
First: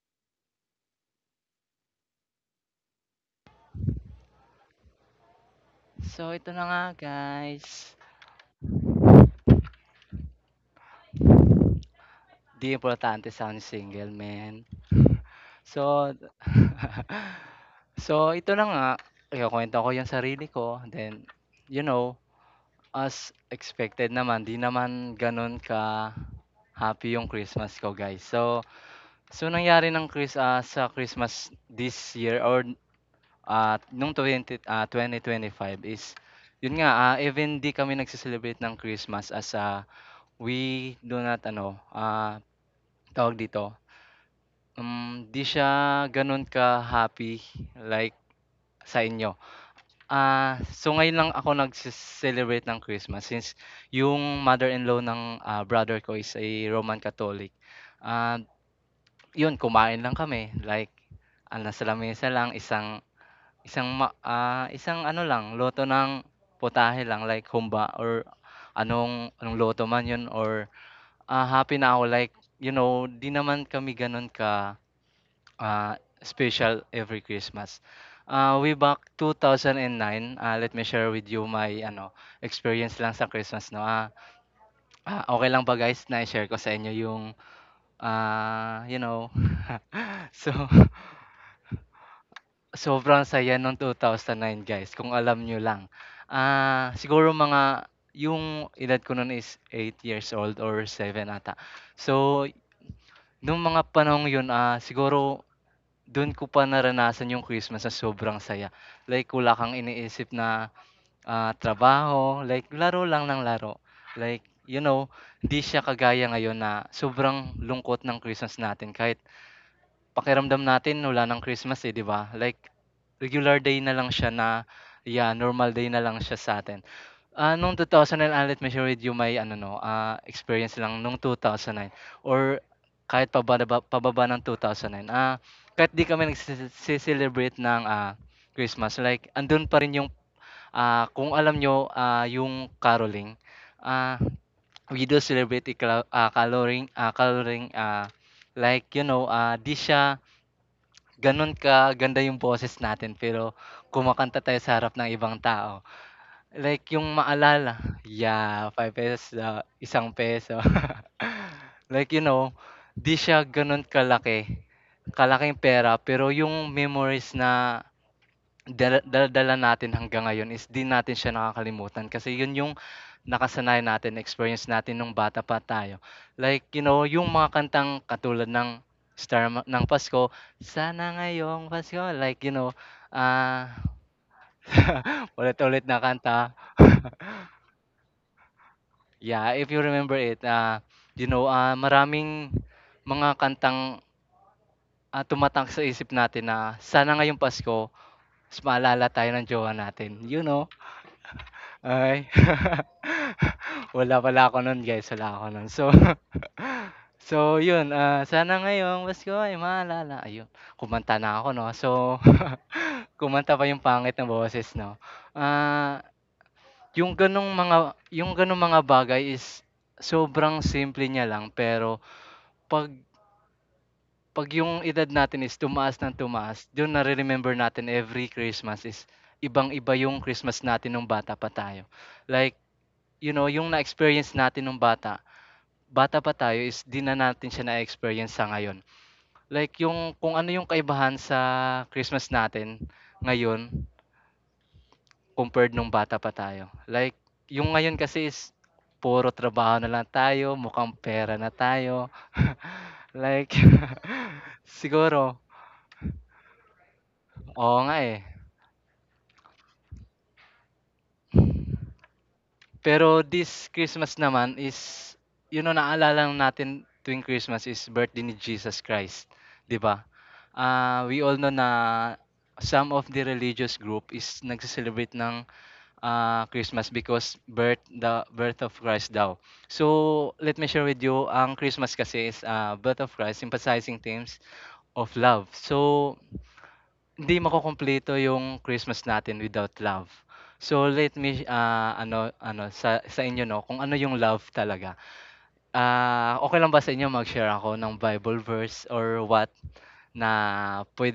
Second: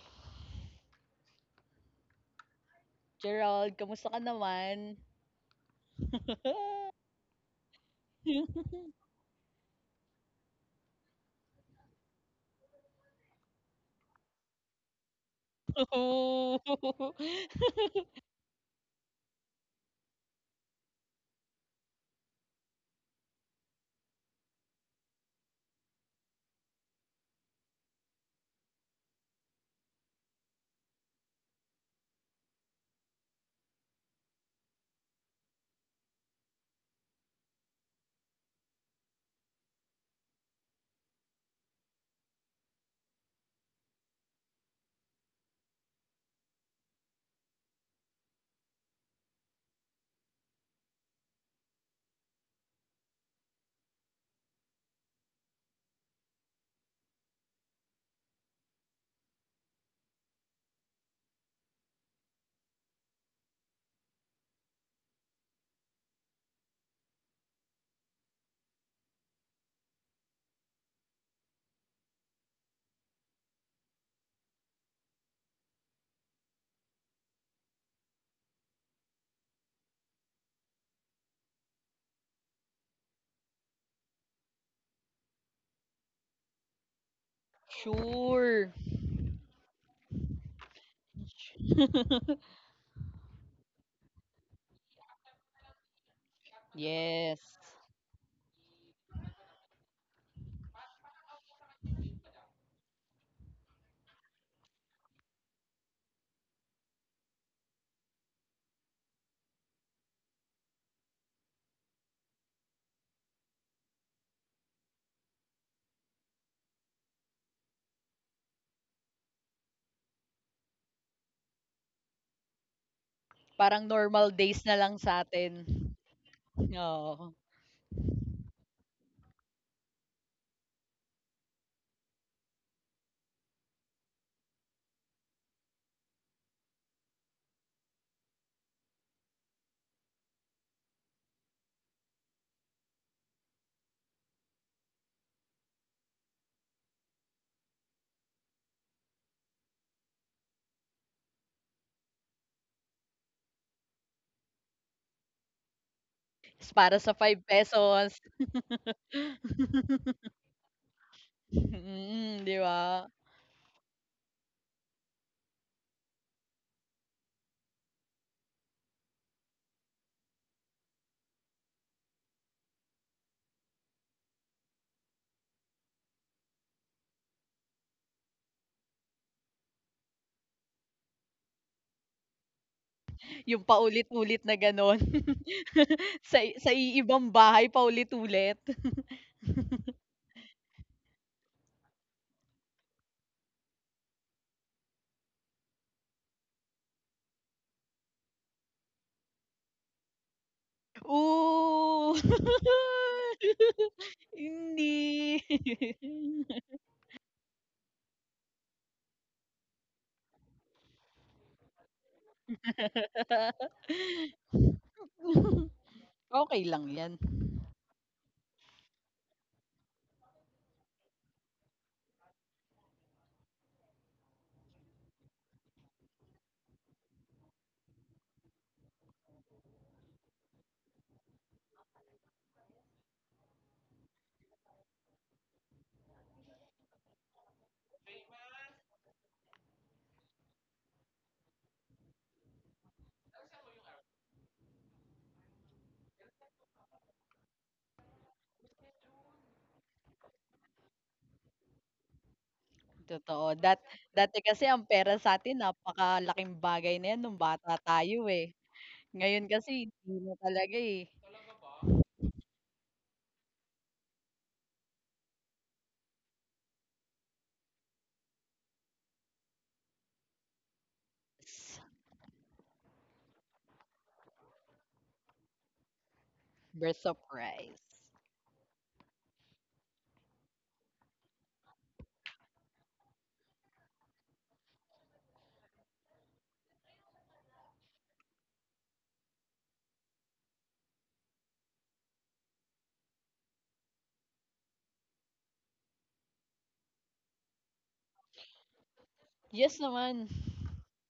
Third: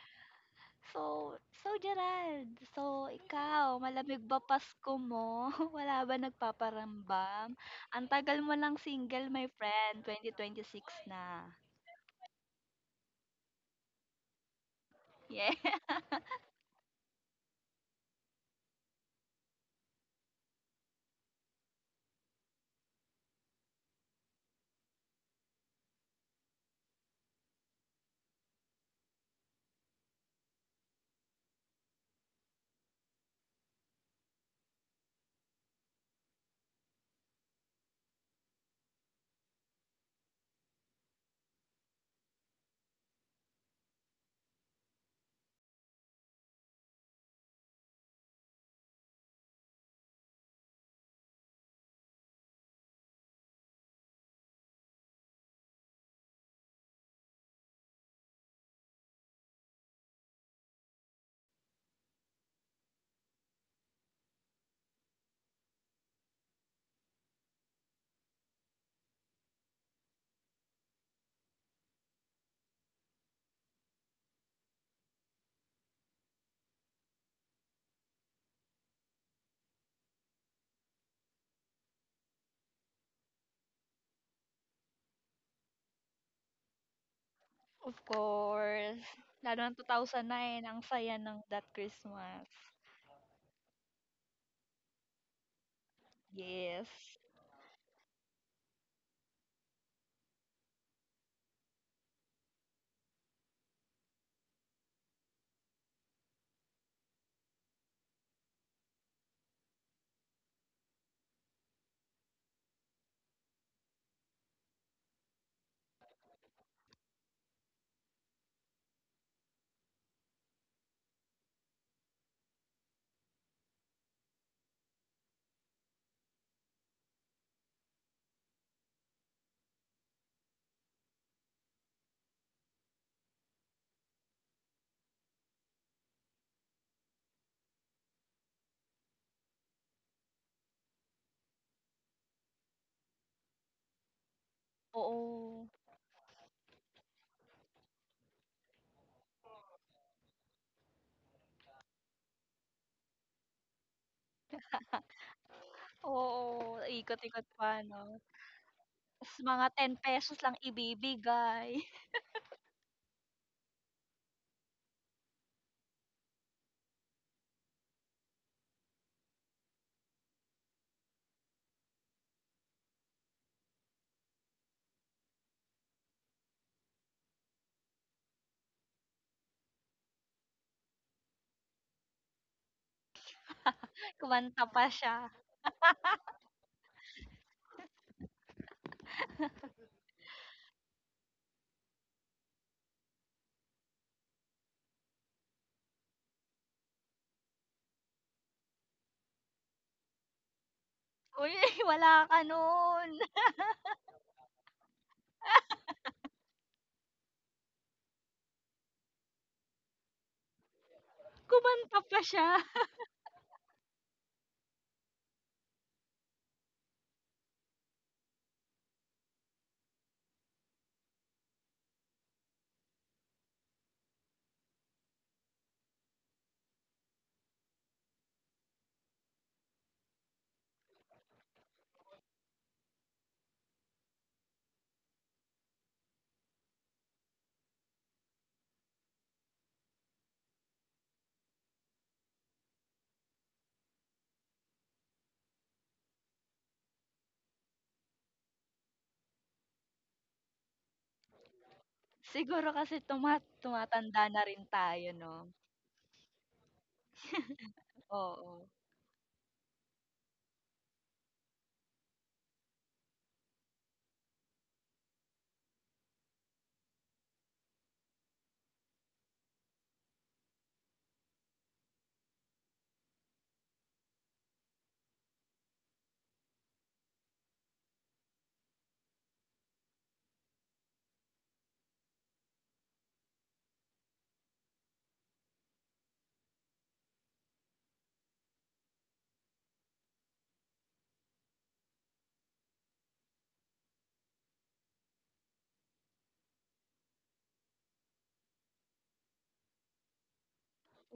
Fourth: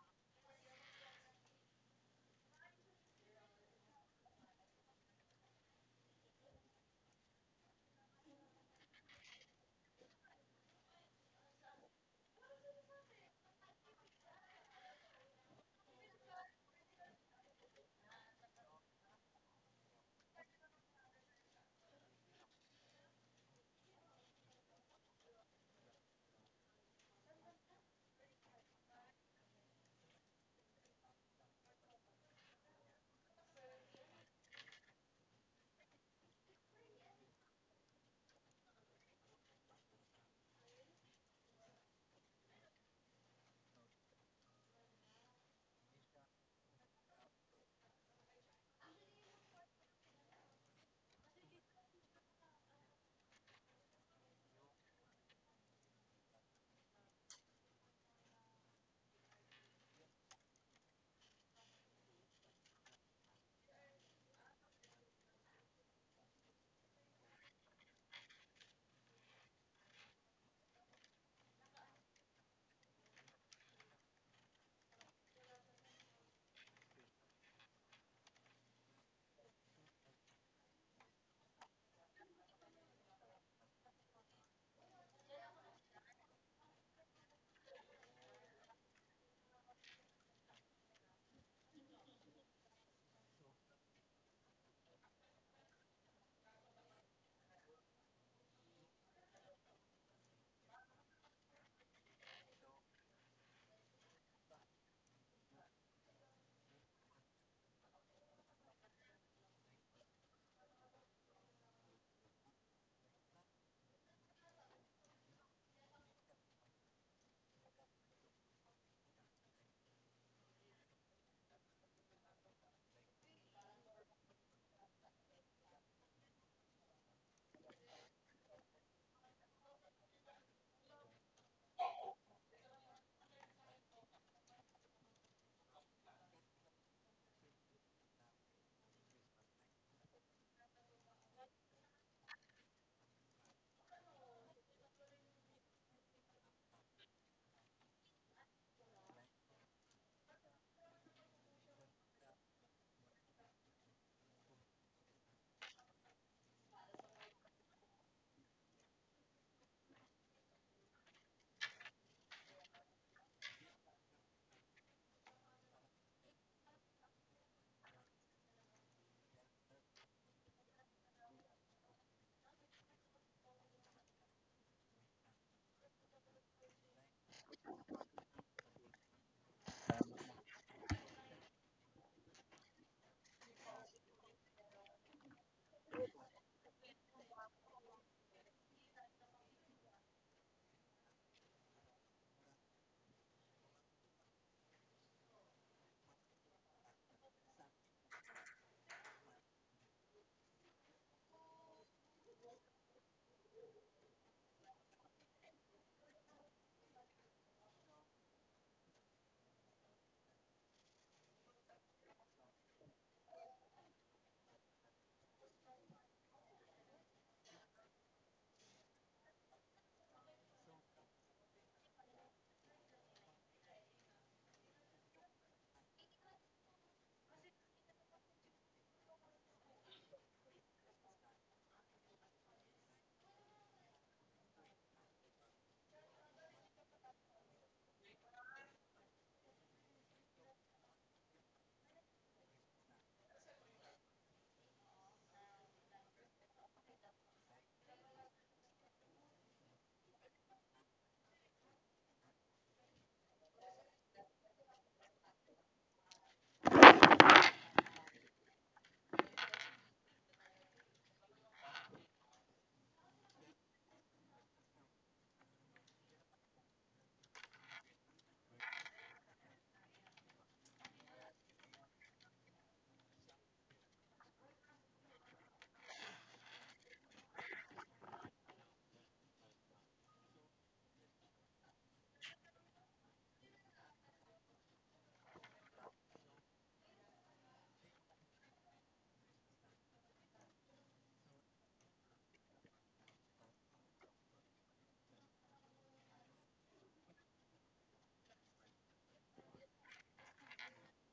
So, so Gerald, so Gerald, ikaw, kamusta ka malamig ba naman? Pasko mo? Wala ba So ito na nga nagpaparambam? guys, Ang tagal mo lang single, my friend. twenty twenty-six na. 'di importante sound single man. Yeah. So Oo. so ito na nga, ikukuwento ko yung sarili ko then, you know, as expected naman 'di naman gano'n ka-happy yung Christmas ko guys. So so nangyari ng Chris ah, sa Christmas this year or ah, nung twenty ah, twenty twenty five is yun nga, ah, even di kami nagse-celebrate ng Christmas as ah, we do not ano, ah, tawag dito. Hmm, 'di siya gano'n ka-happy like sa inyo. Ah, so ngayon lang ako nag celebrate ng Christmas since yung mother-in-law ng, ah, brother ko is a Roman Catholic. Ah, 'Yun, kumain lang kami like, ah, nasa lamesa lang isang isang ma ah, isang ano lang luto ng putahe lang like humba or anong anong luto man 'yun or, ah, happy na ako like you know 'di naman kami gano'n ka uh, special every Christmas. Uh, way back two thousand nine, ah, let me share with you my ano experience lang sa Christmas, no. Ah, ah, okay lang ba guys na share ko sa inyo yung Of Sure. ah, you course. know. Lalo ng So two thousand nine, ang saya ng that Christmas. sobrang saya nung two thousand nine guys kung alam nyo lang. Yes. Ah, siguro Yes. mga yung edad ko nun is eight years old or seven ata. So nung mga panahong yun, ah siguro dun ko pa naranasan yung Christmas na sobrang saya. Like wala kang iniisip na, ah, trabaho, like laro lang ng laro. Like, you know, hindi siya kagaya ngayon na sobrang lungkot ng Christmas natin kahit pakiramdam natin wala ng Christmas, eh, 'di ba? Like regular day Parang na lang siya normal days na na lang sa yeah, atin. normal day na lang siya sa'tin. Oo. Ah, nung twenty oh nine, I'll let me share with you my ano 'no, ah, experience lang nung two thousand nine or kahit pababa pababa ng two thousand nine. Ah, kahit di kami nagsese celebrate ng, ah, Christmas, like andun pa rin yung, ah, kung alam niyo, ah, yung caroling, ah, we do Oo. celebrate ikla ah, coloring ah, coloring ah, like you know, ah, di siya ganun ka ganda yung boses natin pero kumakanta tayo sa harap ng ibang tao. Oo, Like Para yung sa five ikot-ikot pa, maalala, no? pesos. yeah, ₱five, Tapos mga ten isang pesos lang peso. ibibigay. Like, you Mm, know, di ba? 'di siya gano'n kalaki, kalaking pera pero yung memories na dala dala natin hanggang ngayon is 'di natin siya nakakalimutan kasi yun yung nakasanayan natin, experience natin nung bata pa tayo. Like, you know, yung mga kantang katulad ng Star ma ng Pasko, "Sana ngayong Pasko", like, you know, Yung ah, paulit-ulit na Kumanta pa gano'n. siya. ulit-ulit na Sa kanta. sa iibang bahay paulit-ulit. Yeah, if you remember it, ah, you know, ah, maraming mga kantang, ah, tumatak sa isip natin na sana ngayong Pasko mas maalala tayo ng jowa natin, you know? Uy, wala Oo. Ay, ka nun. wala pala ako nun guys, wala Hindi. ako nun. So, so yun, ah, sana ngayong Pasko ay maalala. Ayun, kumanta na ako, no? So, Kumanta pa siya. kumanta pa yung pangit na boses, no? Ah, Okay lang 'yan, yung ganong mga, yung ganong mga bagay is sobrang simple niya lang pero pag 'pag yung edad natin is tumaas ng tumaas, dun nare-remember natin every Christmas is ibang-iba yung Christmas natin nung bata pa tayo. Like, you know, yung na-experience natin nung bata, bata pa tayo is 'di na natin siya na-experience sa ngayon. Like yung kung ano yung kaibahan sa Christmas natin ngayon compared nung bata pa tayo. Like yung ngayon kasi is puro trabaho na lang tayo, mukhang pera na tayo. Siguro kasi tuma totoo. Like Dat tumatanda na Dati rin kasi ang tayo pera 'no? sa siguro, sa'tin napakalaking bagay na 'yan nung bata oo nga eh. tayo, eh. Oo, Ngayon kasi hindi na talaga, eh. Pero this Christmas naman is yun ang naalala lang natin tuwing Christmas is birthday ni Jesus Christ, 'di ba? Ah, we all know na some of the religious group is nagse-celebrate ng ah, Christmas Birth because birth surprise. the birth of Christ daw. So, let me share with you, ang Christmas kasi is ah, birth of Christ emphasizing themes of love. So, hindi makukumpleto yung Christmas natin without love. So let me, ah, ano ano sa sa inyo 'no, kung ano yung love talaga. Ah, okey lang ba sa inyo mag-share ako ng Bible verse or what Yes na naman.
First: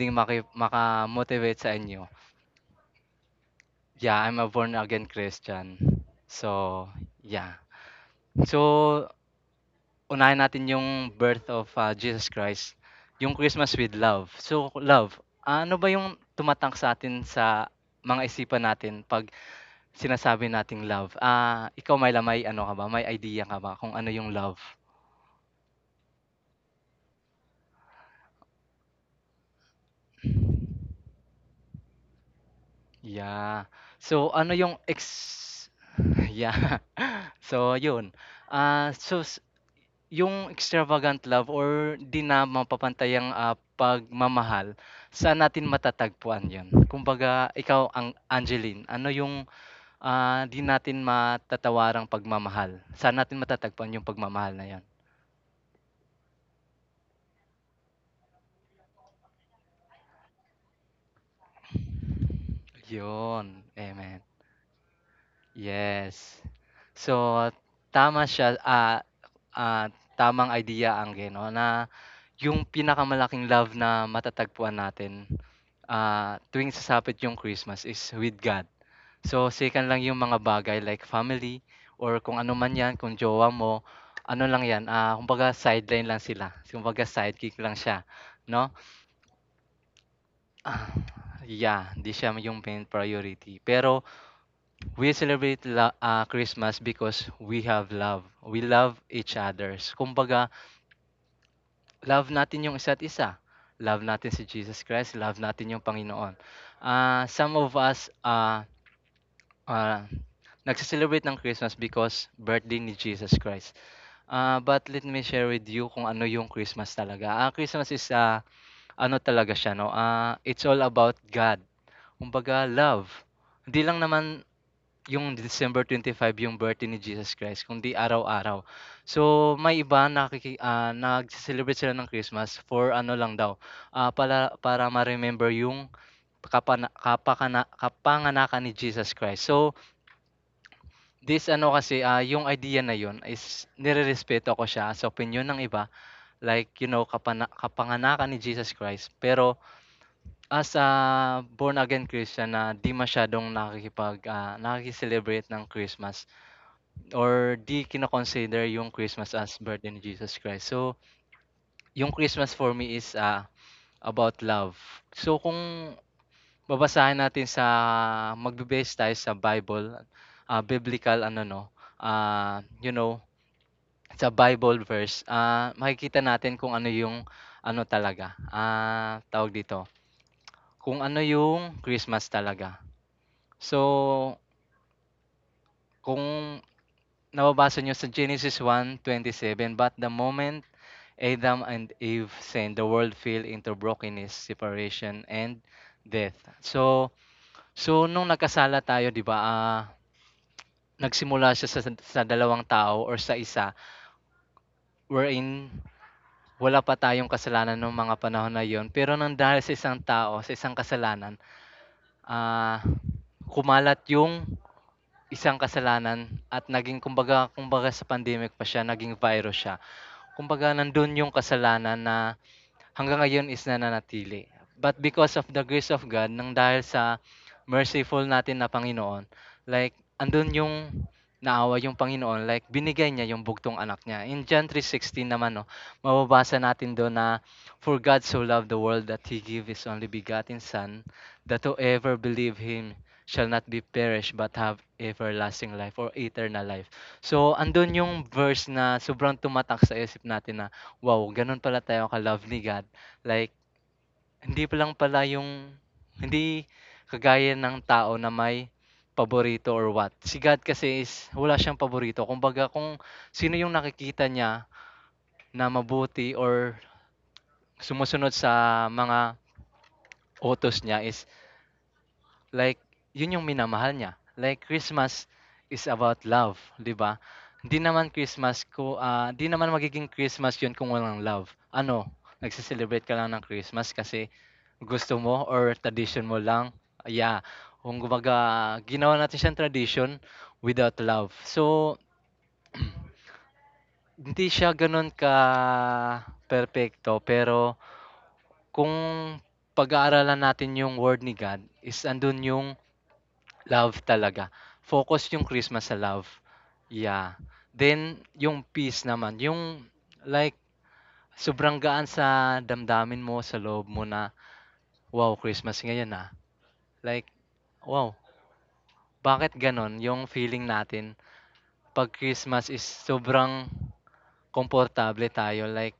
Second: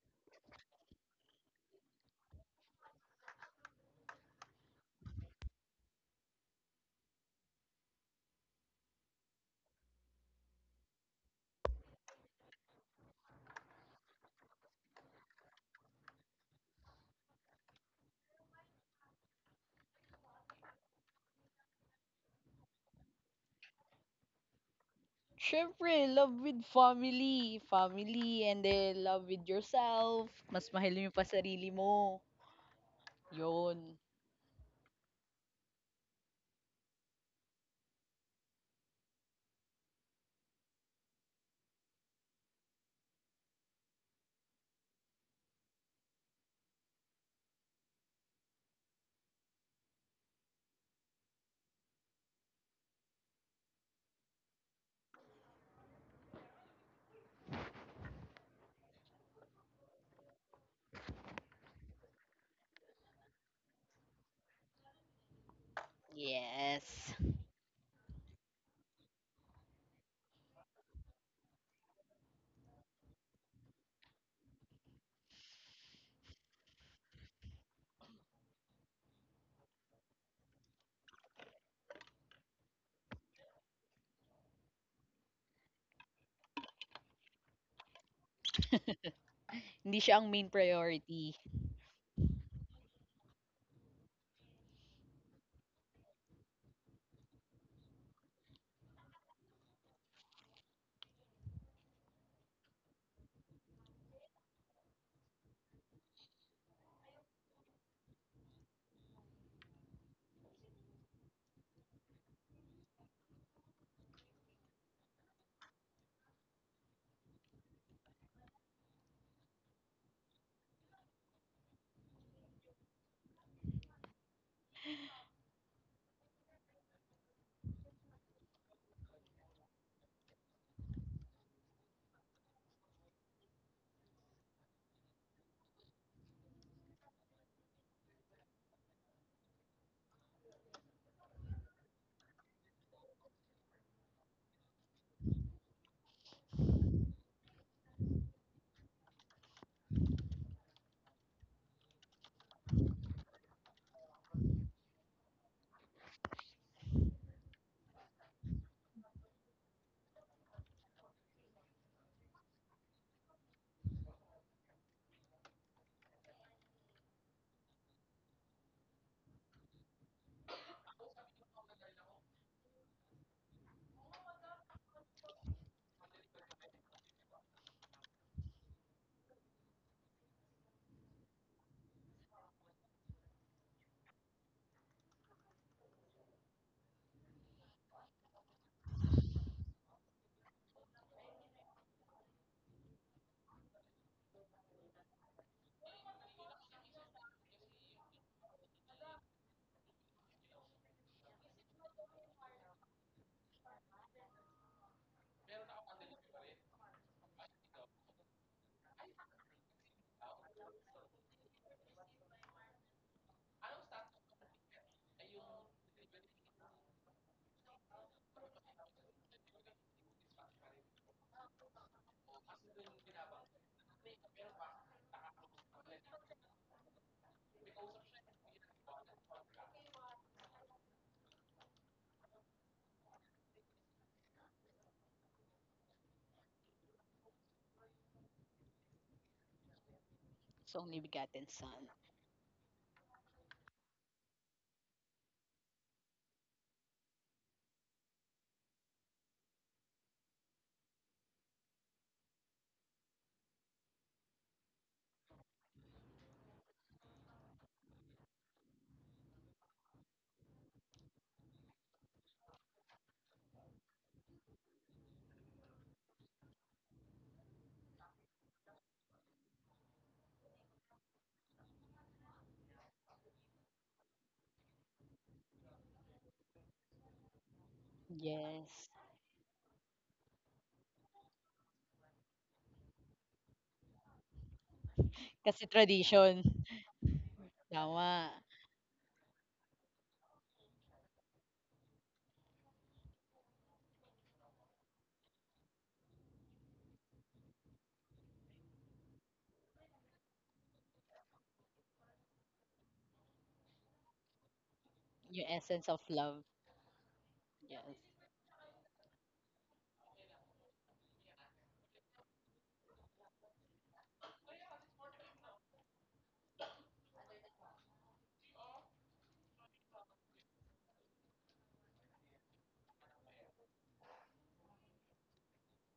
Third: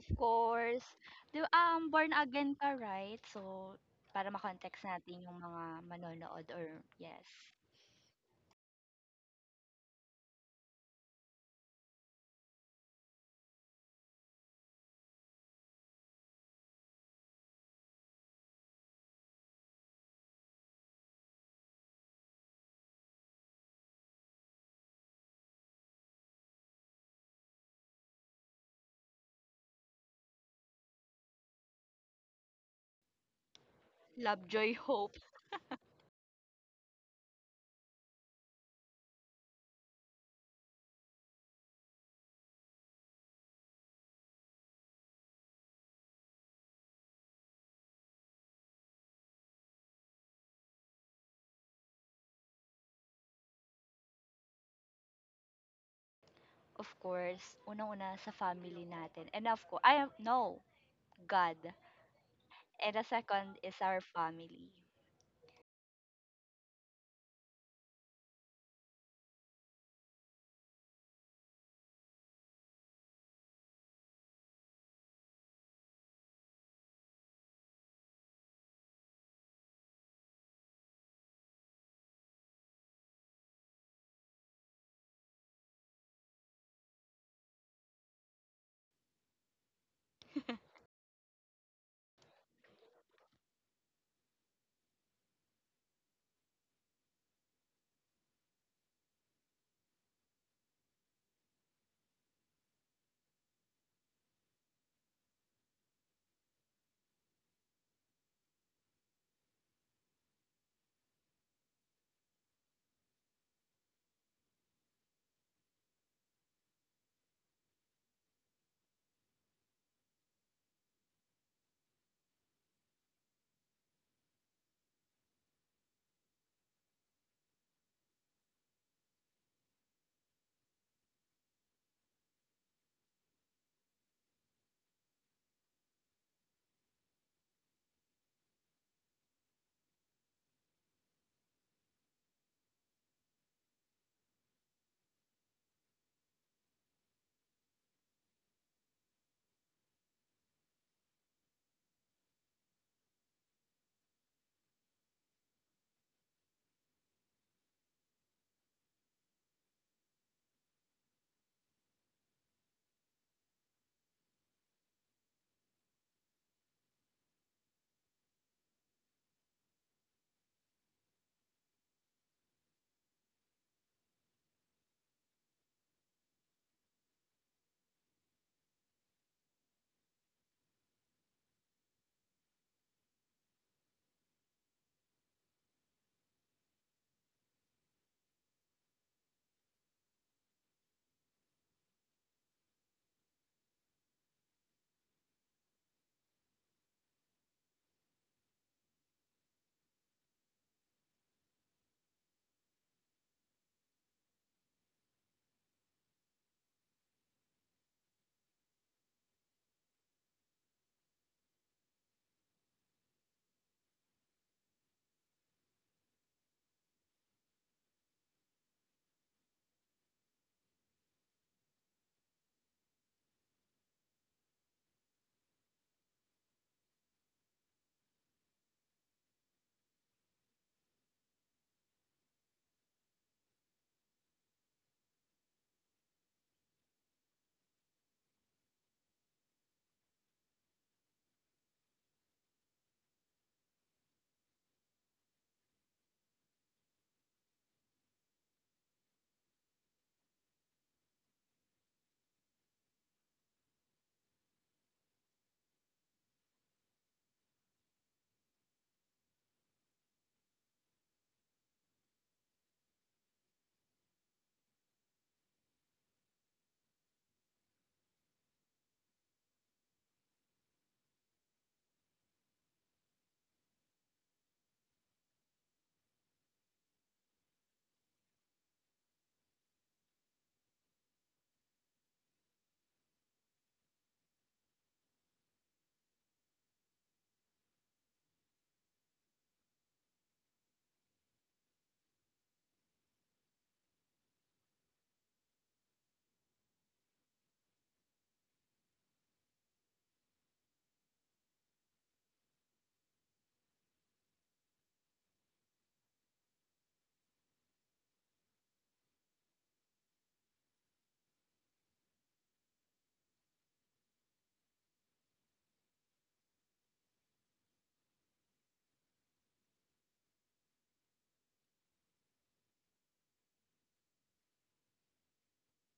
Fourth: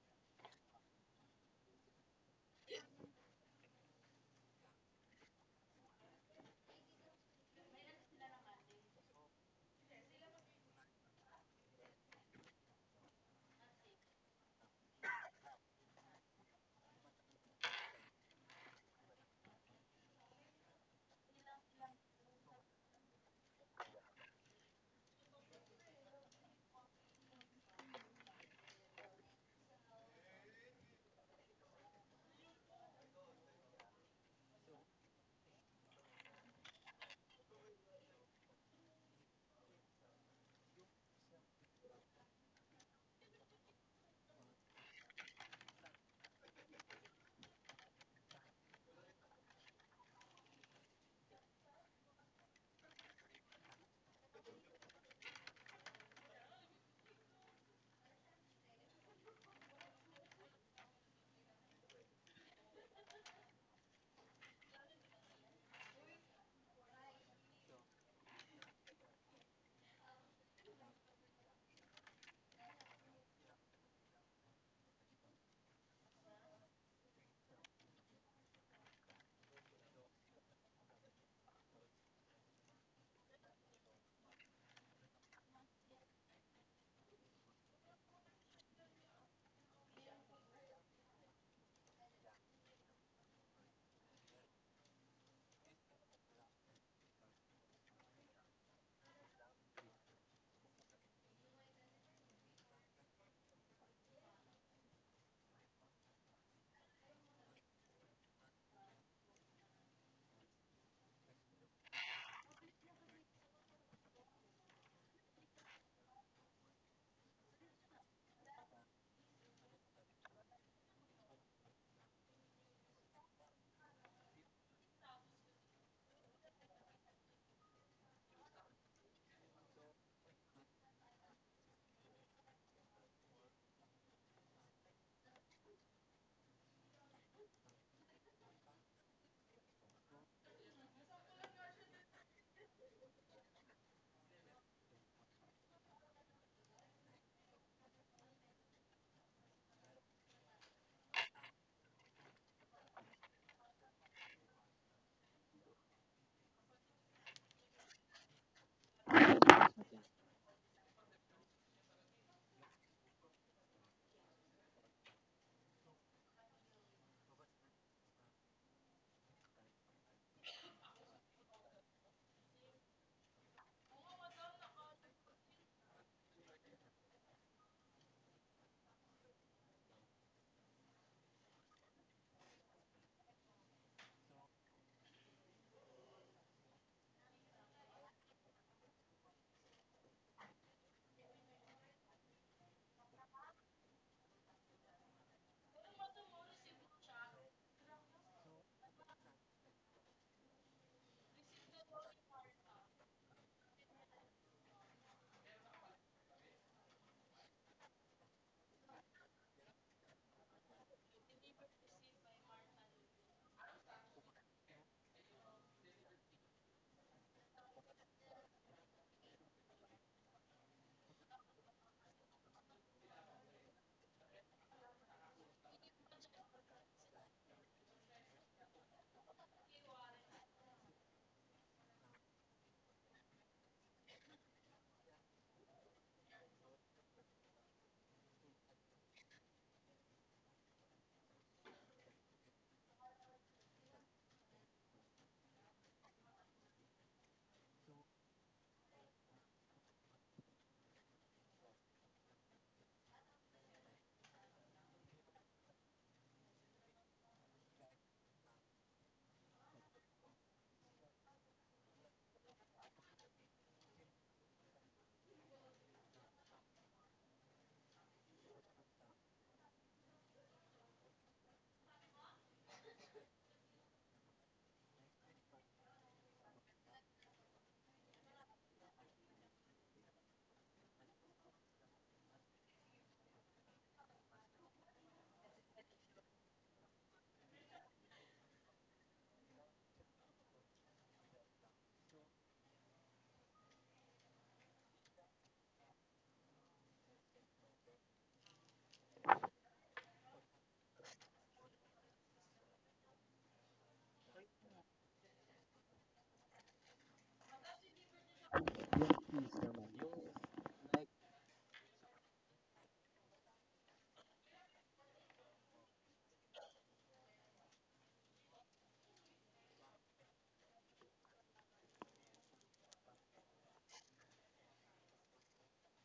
of maki course. 'Di ba, makamotivate sa um, inyo? born again ka, right? So, Yeah, para ma I'm a born again natin yung mga Christian. manonood or So, yes, yeah. So, unahin natin yung birth of, ah, Jesus Christ, yung Christmas with love. So, love, ano ba yung tumatak atin sa mga isipan natin 'pag sinasabi nating love. Ah, ikaw Myla, may ano ka ba, may idea ka ba kung ano yung love? Syempre, love with family. Family and then love with yourself. Mas mahal mo pa sarili mo. Yeah. Yun. So love, ano joy, yung hope, ex yeah. So yun, ah, so s yung extravagant love or di na mapapantayang, ah, pagmamahal, saan natin matatagpuan yun? Kumbaga ikaw ang Angeline, ano yung, ah, di natin matatawarang pagmamahal? Saan natin matatagpuan yung pagmamahal na yon? of course, unang-una sa family natin and of course I am no, God. And the second Yun, is our amen. family. Yes. Yes. So, tama siya, ah, ah, tamang idea ang gino na yung pinakamalaking love na matatagpuan natin, ah, tuwing sasapit yung Christmas is with God. So, sikan lang yung mga bagay like family or kung ano man yan, kung jowa mo, ano lang yan, ah, kumbaga sideline lang sila. Kumbaga sidekick lang siya, no? Hindi siya ang main priority. Yeah, hindi siya yung main priority. Pero we celebrate la- ah, Christmas because we have love. We love each others. Kumbaga, love natin yung isa't isa. Love natin si Jesus Christ. Love natin yung Panginoon. Ah, some of us ah ah, nagse-celebrate ng Christmas because birthday ni Jesus Christ. Ah, but let me share with you kung ano yung Christmas talaga. Ah, Christmas is ah, ano talaga siya, no? Ah, it's all about God. Kumbaga, love. Hindi lang naman yung December twenty five yung birthday ni Jesus Christ kundi araw-araw. So may iba nakiki ah, nagse-celebrate sila ng Christmas for ano lang daw, ah, para para ma-remember yung kapana kapakana kapanganakan ni Jesus Christ. So this ano kasi, ah, yung idea na yun is nirerespeto ko siya sa opinyon ng iba, like you know kapana kapanganakan ni Jesus Christ. Pero as a born again Christian na di masyadong nakikipag ah, nakiki-celebrate ng Christmas or di kino-consider yung Christmas as birth ni Jesus Christ. So, yung Christmas for me is, ah, about love. So, kung babasahin natin sa magbe-base tayo sa Bible, ah, biblical ano 'no, ah, you know, sa Bible verse, ah, makikita natin kung ano yung ano talaga, ah, tawag dito, kung ano yung Christmas talaga. So, kung nababasa nyo sa Genesis one twenty seven, "But the moment Adam and Eve sinned. The world fell into brokenness, separation, and death." So, so nung nagkasala tayo, 'di ba? Ah, nagsimula siya sa, sa dalawang tao or sa isa, wherein wala pa tayong kasalanan ng mga panahon na 'yon. Pero nang dahil sa isang tao, sa isang kasalanan, ah kumalat yung isang kasalanan at naging kumbaga, kumbaga sa pandemic pa siya, naging virus siya. Kumbaga nandun yung kasalanan na hanggang ngayon is nananatili. But because of the grace of God, nang dahil sa merciful natin na Panginoon, like, andun yung naawa yung Panginoon, like, binigay niya yung bugtong anak niya. In John three sixteen naman, no, mababasa natin doon na, "For God so loved the world that He gave His only begotten So Son, only begotten that son. whoever believe Him shall not be perished but have everlasting life or eternal life." So, andun yung verse na sobrang tumatak sa isip natin na wow, gano'n pala tayo ka-love ni God. Like, hindi pa lang pala yung hindi kagaya ng tao na may paborito or what. Si God kasi is wala siyang paborito. Kumbaga kung sino yung nakikita niya na mabuti or sumusunod sa mga utos niya is like, yun yung minamahal niya. Like, Christmas is about love, di ba? Di naman Christmas Yes. ko, ah, di naman magiging Christmas yun kung walang love. Ano, nagsiselebrate ka lang ng Christmas kasi gusto mo Kasi or tradition mo tradition. lang. Yeah. Kung Tama. gumaga ginawa natin siyang tradition without love. So, hindi siya ganun ka perfecto, pero kung pag-aaralan natin yung word ni God, is andun yung love talaga. Focus yung Yung Christmas essence sa of love. love. Yeah. Yes. Then yung peace mu naman, myenda yung ye. like sobrang gaan sa damdamin mo, sa loob mo na, "Wow, Christmas ngayon, ah." Like, wow, bakit gano'n yung feeling natin 'pag Christmas is sobrang komportable tayo, like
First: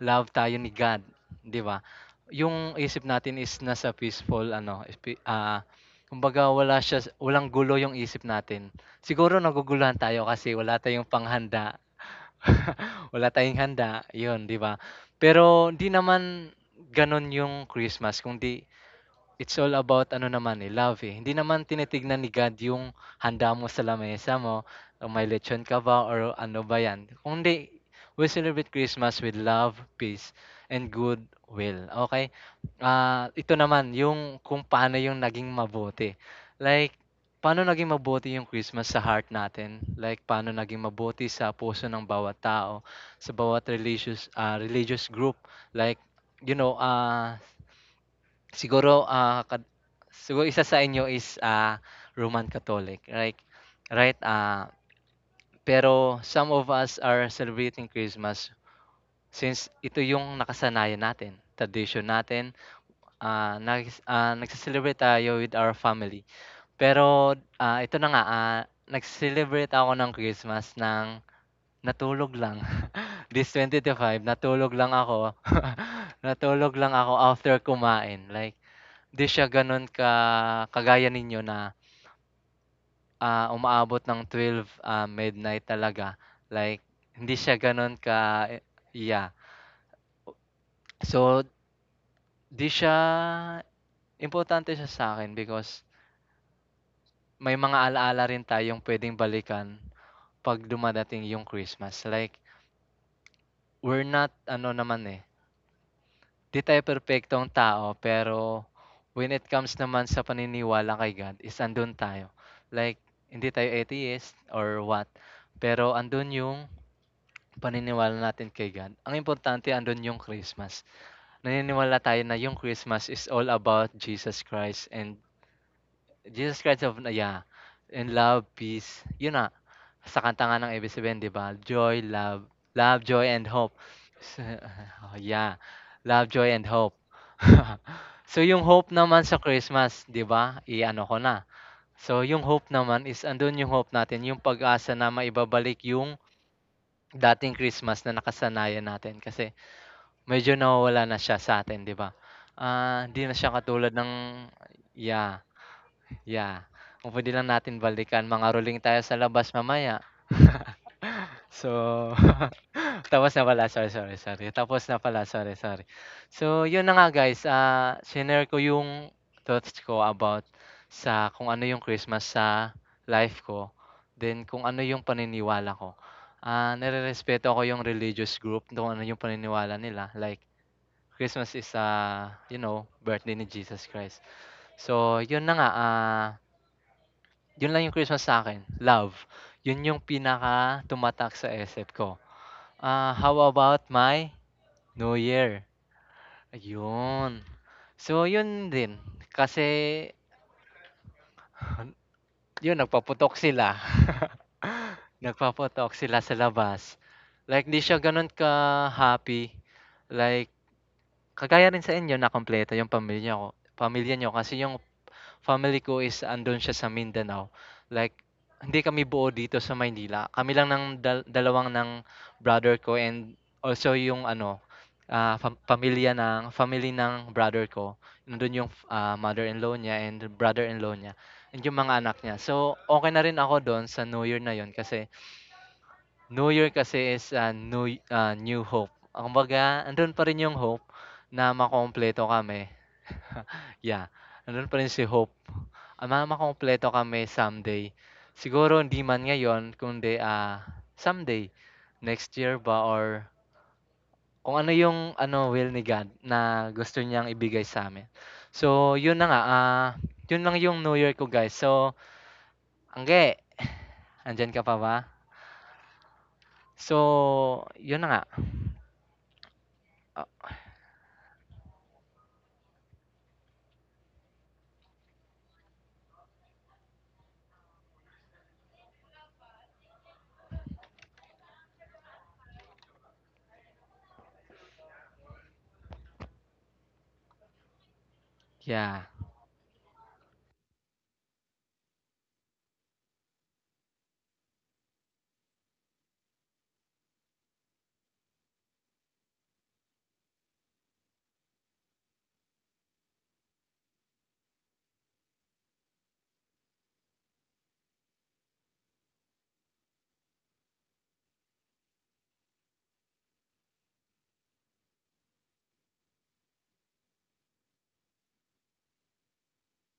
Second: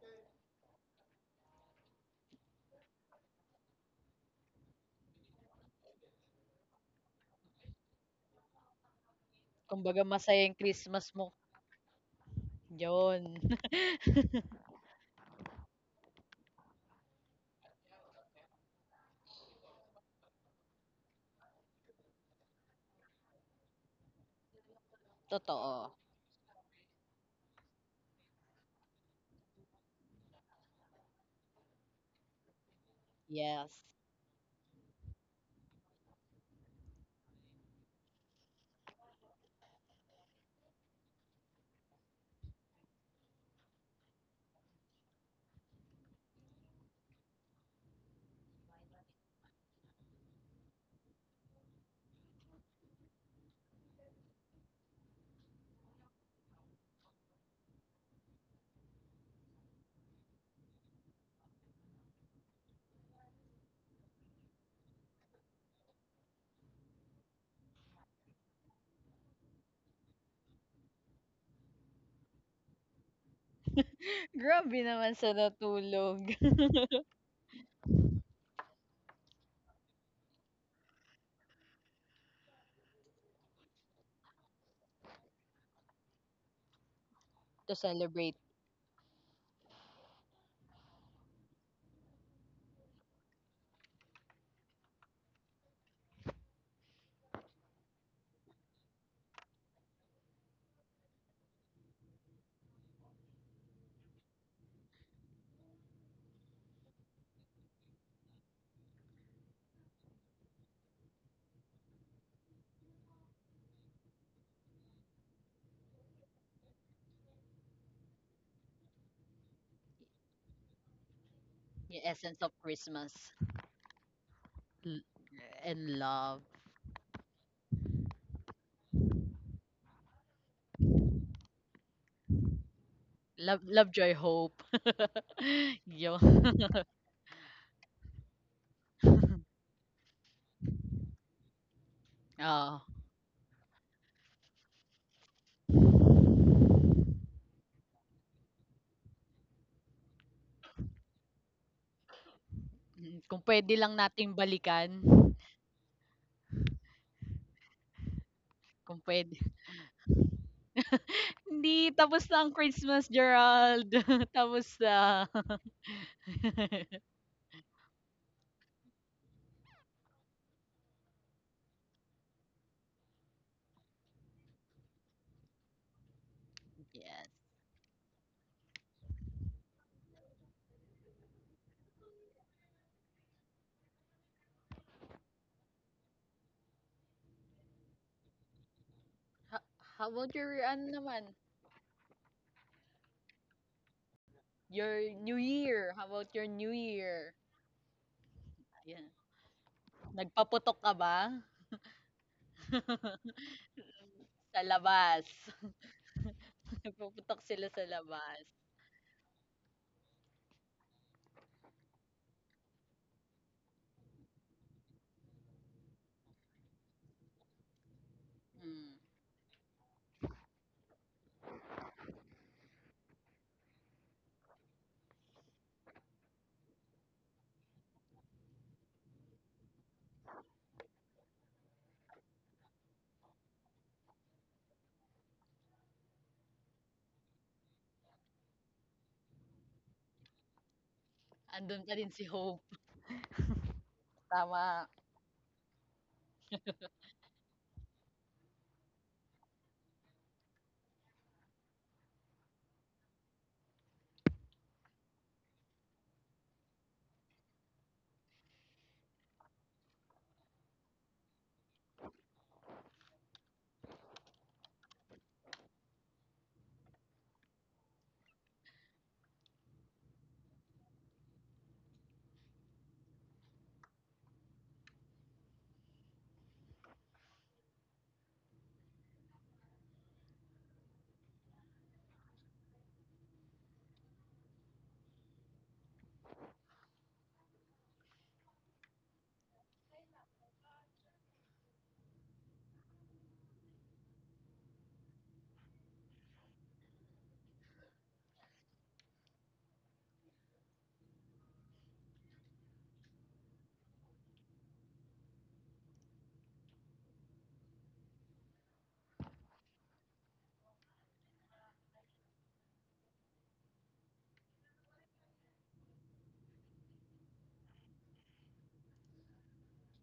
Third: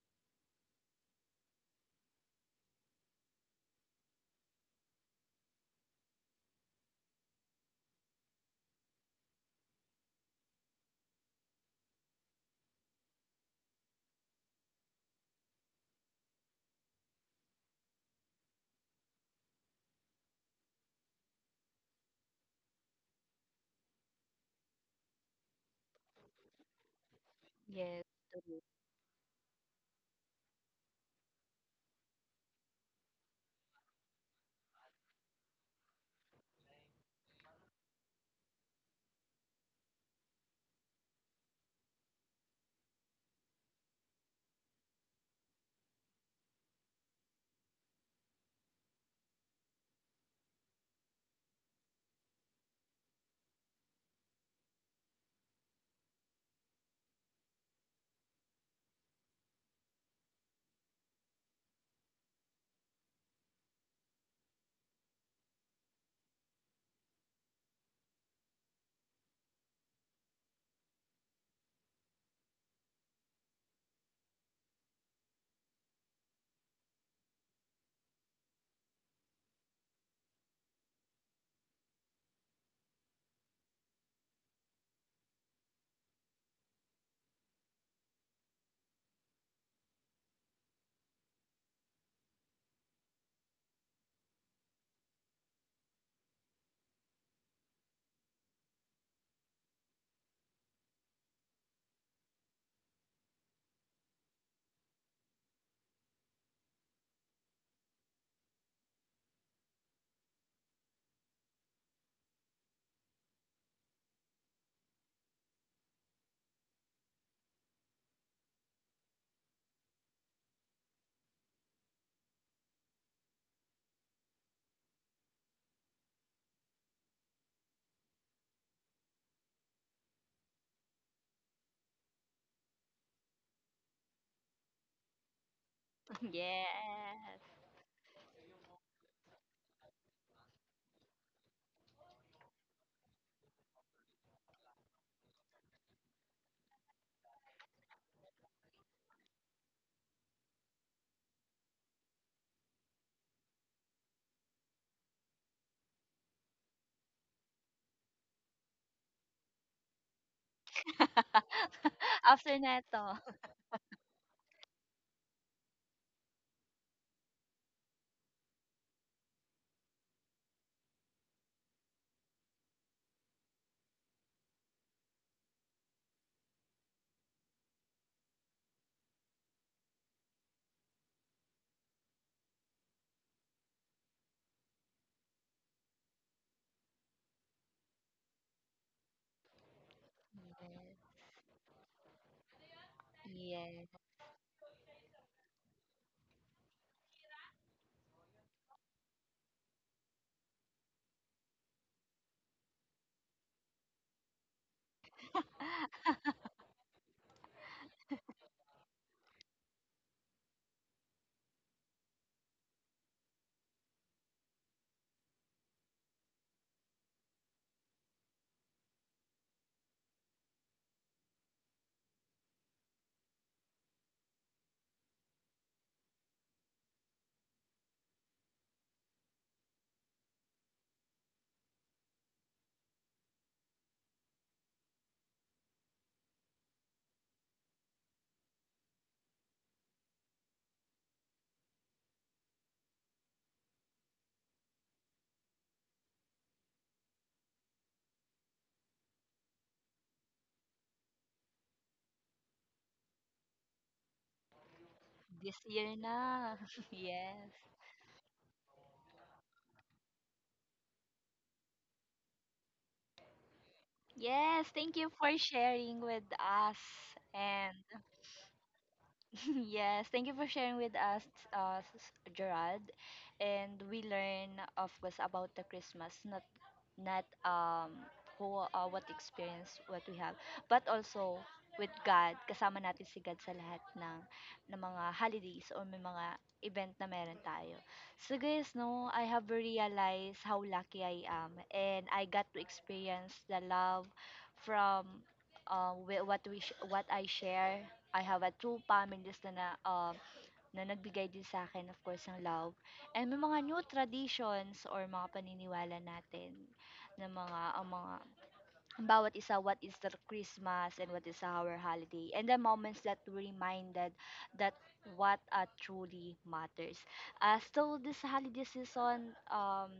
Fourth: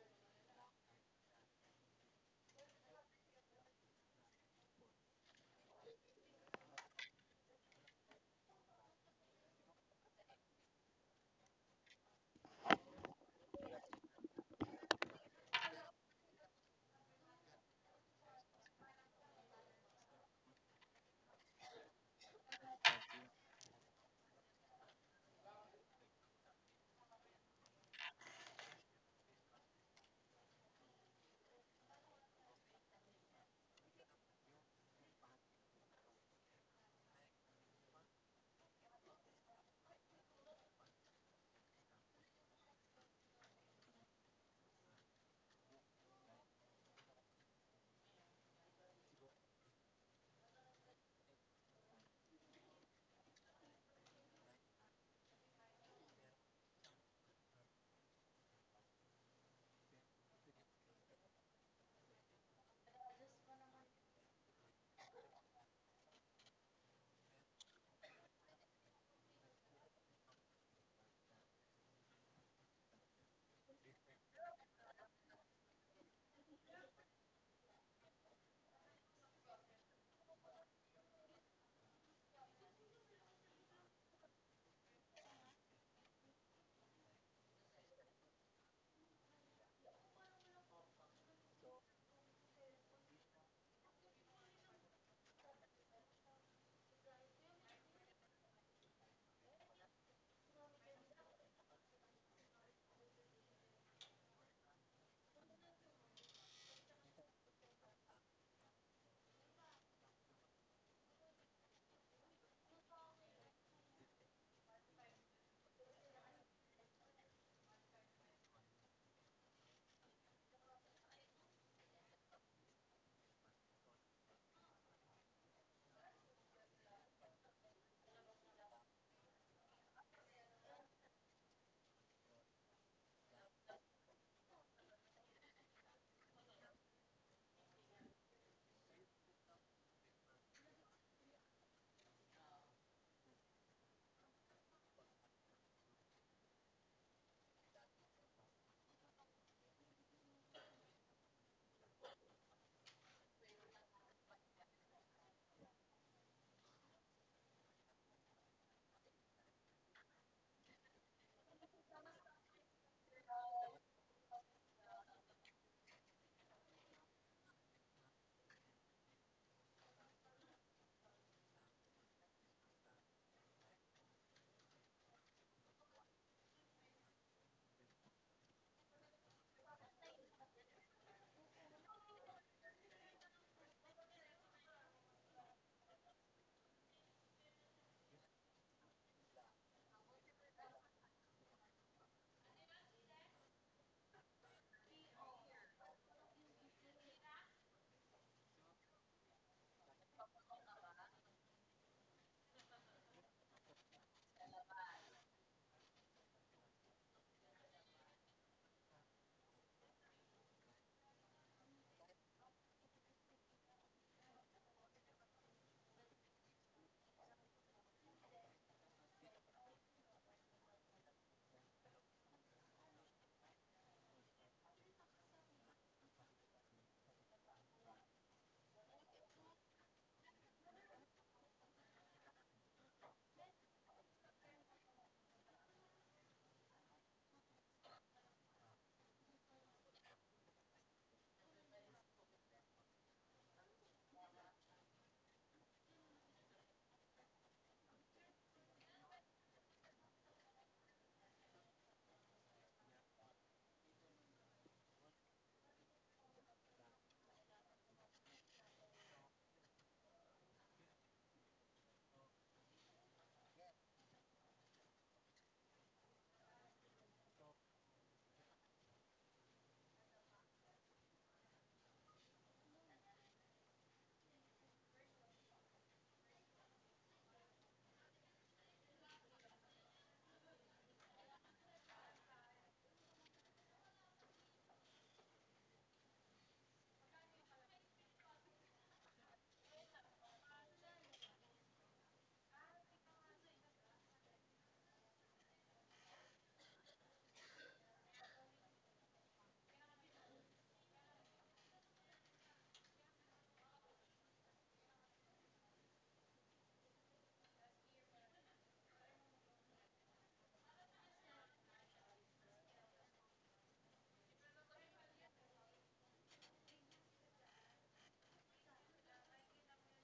love tayo ni God, 'di ba? Yung isip natin is nasa peaceful ano, spi ah, kumbaga wala siya walang gulo yung isip natin. Siguro naguguluhan Kumbaga tayo masaya kasi yung wala tayong Christmas mo. panghanda. Wala Yun. tayong handa, 'yun, 'di ba? Pero hindi naman gano'n yung Christmas kundi it's all about ano naman, eh, love, eh. Hindi naman tinitignan ni God yung handa mo sa lamesa mo, o may lechon ka Totoo. ba or ano ba 'yan. Kundi Yes, we celebrate Christmas with love, peace, and good will, okay? Ah, ito Yes. naman yung kung paano yung naging mabuti. Like, paano naging mabuti yung Christmas sa heart natin, like paano naging mabuti sa puso ng bawat tao, sa bawat religious, ah, religious group. Like, you know, ah Siguro, ah, kad siguro isa sa inyo is, ah, Roman Catholic, right? right? Ah, pero some of us are celebrating Christmas since ito yung nakasanayan natin, tradition natin, ah, nagis ah, nagse-celebrate tayo with our family. Pero, ah, ito na nga, ah, nag-celebrate ako ng Christmas ng natulog lang. This twenty twenty-five, natulog Grabe lang naman ako, sa natulog. natulog lang ako after kumain, like 'di siya gano'n ka kagaya ninyo na, ah, umaabot ng twelve ah, midnight talaga, like hindi siya To gano'n celebrate ka, yeah. So, 'di siya importante siya sa akin because may mga ala-ala rin tayong puwedeng balikan 'pag dumadating yung Christmas, like we're not ano naman, eh 'di tayo perpektong tao, pero when it comes naman sa paniniwala kay God is andun tayo. Like hindi tayo atheist or what, pero andun yung paniniwala natin kay God. Ang importante andun yung Christmas. Naniniwala yung tayo na essence of yung Christmas Christmas. is all about Jesus Christ L- and and love. Jesus Christ of, yeah, and love, peace. Yun na, sa kanta nga ng A B S-C B N 'di ba, Joy, Love, Love, Joy and Love, Hope. love, joy, Sa hope. oh, yeah, Yo. Love, Joy and Hope. Yes. So, yung hope naman sa Christmas 'di ba, i-ano ko na. So, yung hope Ah. naman is andun yung hope natin, yung pag-asa na maibabalik yung dating Christmas na nakasanayan natin kasi medyo nawawala na siya sa'tin 'di ba? Ah, hindi Mm, na kung siya pwede katulad lang ng, nating balikan. yeah, yeah. Kung puwede lang natin balikan, mangaroling tayo Kung sa pwede. labas mamaya. Hindi, So tapos na ang After Christmas, neto. tapos na napala, sorry, Gerald. sorry, sorry. Tapos Tapos na pala, na. sorry, sorry. So, yun na nga guys, ah, shinare ko yung thoughts ko about sa kung ano yung Christmas sa life ko. Then, kung ano yung paniniwala ko. Ah, Yes. nare-respeto ako yung religious group, kung ano yung paniniwala nila. Like, Christmas is, ah, you know, birthday ni Jesus Christ. So, yun na nga, ah, yun lang yung Christmas sa akin. Love. Ha- Yun yung How about your, pinaka ano tumatak naman? sa isip ko. Ah, how about Yes. my Your New New Year, Year. How about your New Year? ayun. So yun din, Ayan. kasi Nagpaputok ka ba? yun nagpaputok sila, Sa labas. Yes. nagpaputok sila sa labas. Nagpaputok Like sila hindi sa siya gano'n labas. ka-happy, like kagaya rin sa inyo na kumpleto yung pamilya ko pamilya niyo kasi yung family ko is andun siya sa Mindanao, like hindi Mm. kami buo dito sa Maynila. Kami lang ng dal dalawang ng brother ko, and also yung ano, ah, fam pamilya ng family ng brother ko. Nandun yung, ah, mother-in-law niya and brother-in-law niya and yung mga anak niya. So, okay na rin ako dun sa New Year na yon. Kasi New Year kasi is, ah, new, ah, new hope. Kumbaga andun pa rin yung hope na Andun pa rin makumpleto si Hope. kami. Yeah, nandun pa Tama. rin si Hope. Ah, ma makukumpleto kami someday. Siguro hindi man ngayon kundi, ah, someday, next year ba or kung ano yung ano This will ni year God na. na gusto niyang Yes. ibigay sa sa'min. So yun na nga, ah, yun lang yung New Year ko guys. So, Angge, andiyan ka Yes, pa ba? thank you for sharing with us. So, And yun na nga. yes, thank Ah, you for sharing with us, uh, s- Gerard. And we learn, of course, about the Christmas, not not um who uh, what experience what we have but also with God kasama natin si God sa lahat ng ng mga holidays or may mga event na meron tayo so guys yeah. no I have realized how lucky I am and I got to experience the love from uh wi- what we sh- what I share I have a two families na, na uh, na nagbigay din sa akin, of course, ng love. And may mga new traditions or mga paniniwala natin na mga, ang mga, ang bawat isa, what is the Christmas and what is our holiday. And the moments that we reminded that what uh, truly matters. Uh, so, this holiday season, um,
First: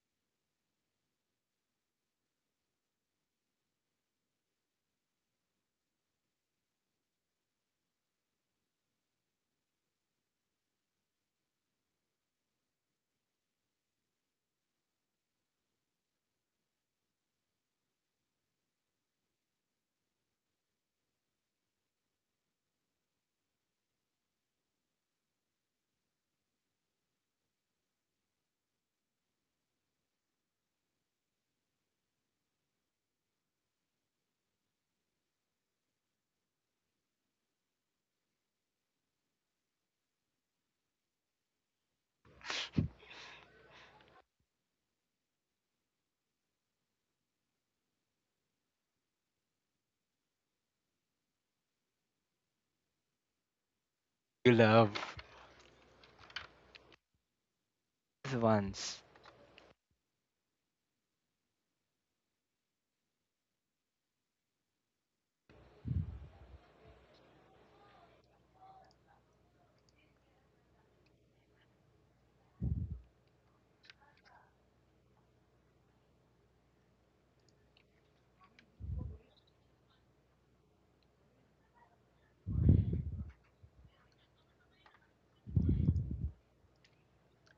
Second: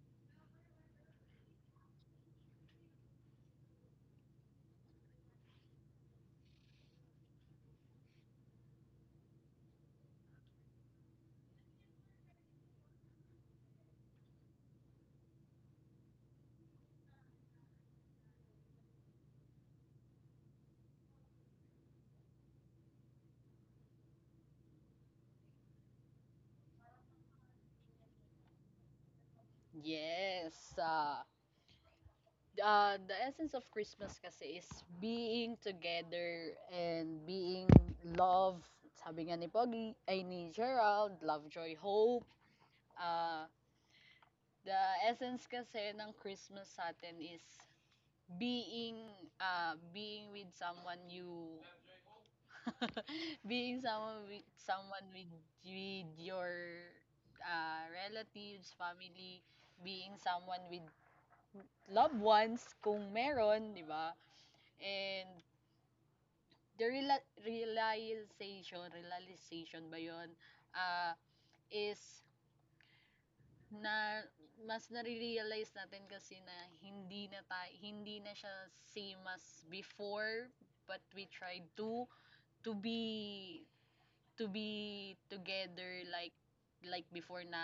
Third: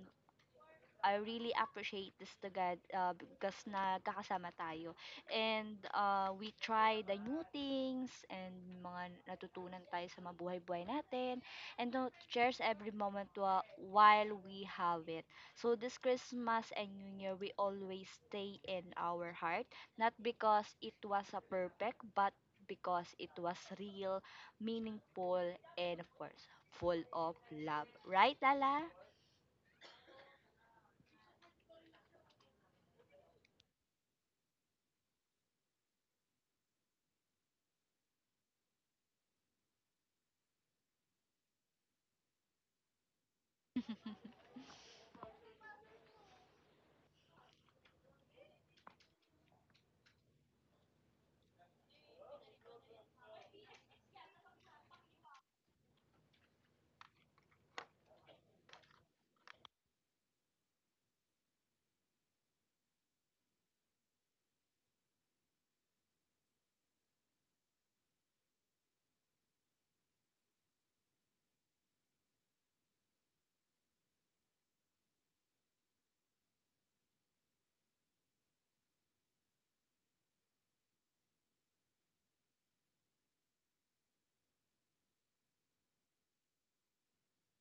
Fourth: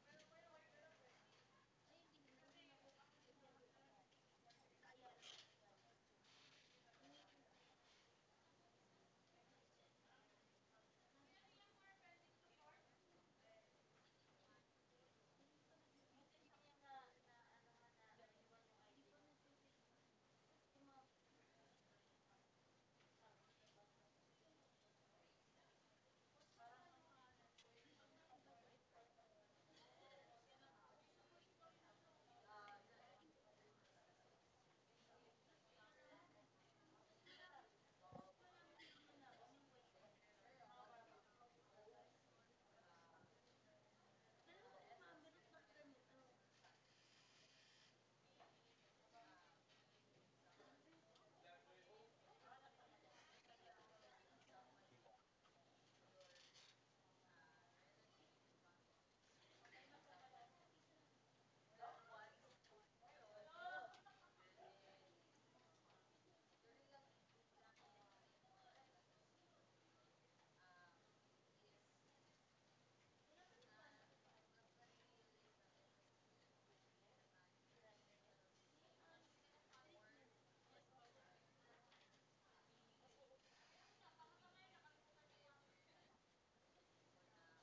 I really appreciate this to God uh, because nagkakasama tayo. And uh, we try the new things and mga natutunan tayo sa mabuhay-buhay natin. And to cherish every moment wa- while we have it. So this Christmas and New Year, we always stay in our heart. Not because it was a perfect, but because it was real, meaningful, and of course, full of love. Right, Lala? Yes. Uh, uh, the essence of Christmas kasi is being together and being love. Sabi nga ni Pogi, ay ni Gerald, love, joy, hope. Uh, the essence kasi ng Christmas sa atin is being uh, being with someone you being someone with You love someone with, with your uh, this relatives, once. family, being someone with loved ones kung meron, 'di ba? And the reala- realization, realization ba 'yon? Ah, is na mas nare-realize natin kasi na hindi na tayo, hindi na siya same as before but we tried to to be to be together like like before na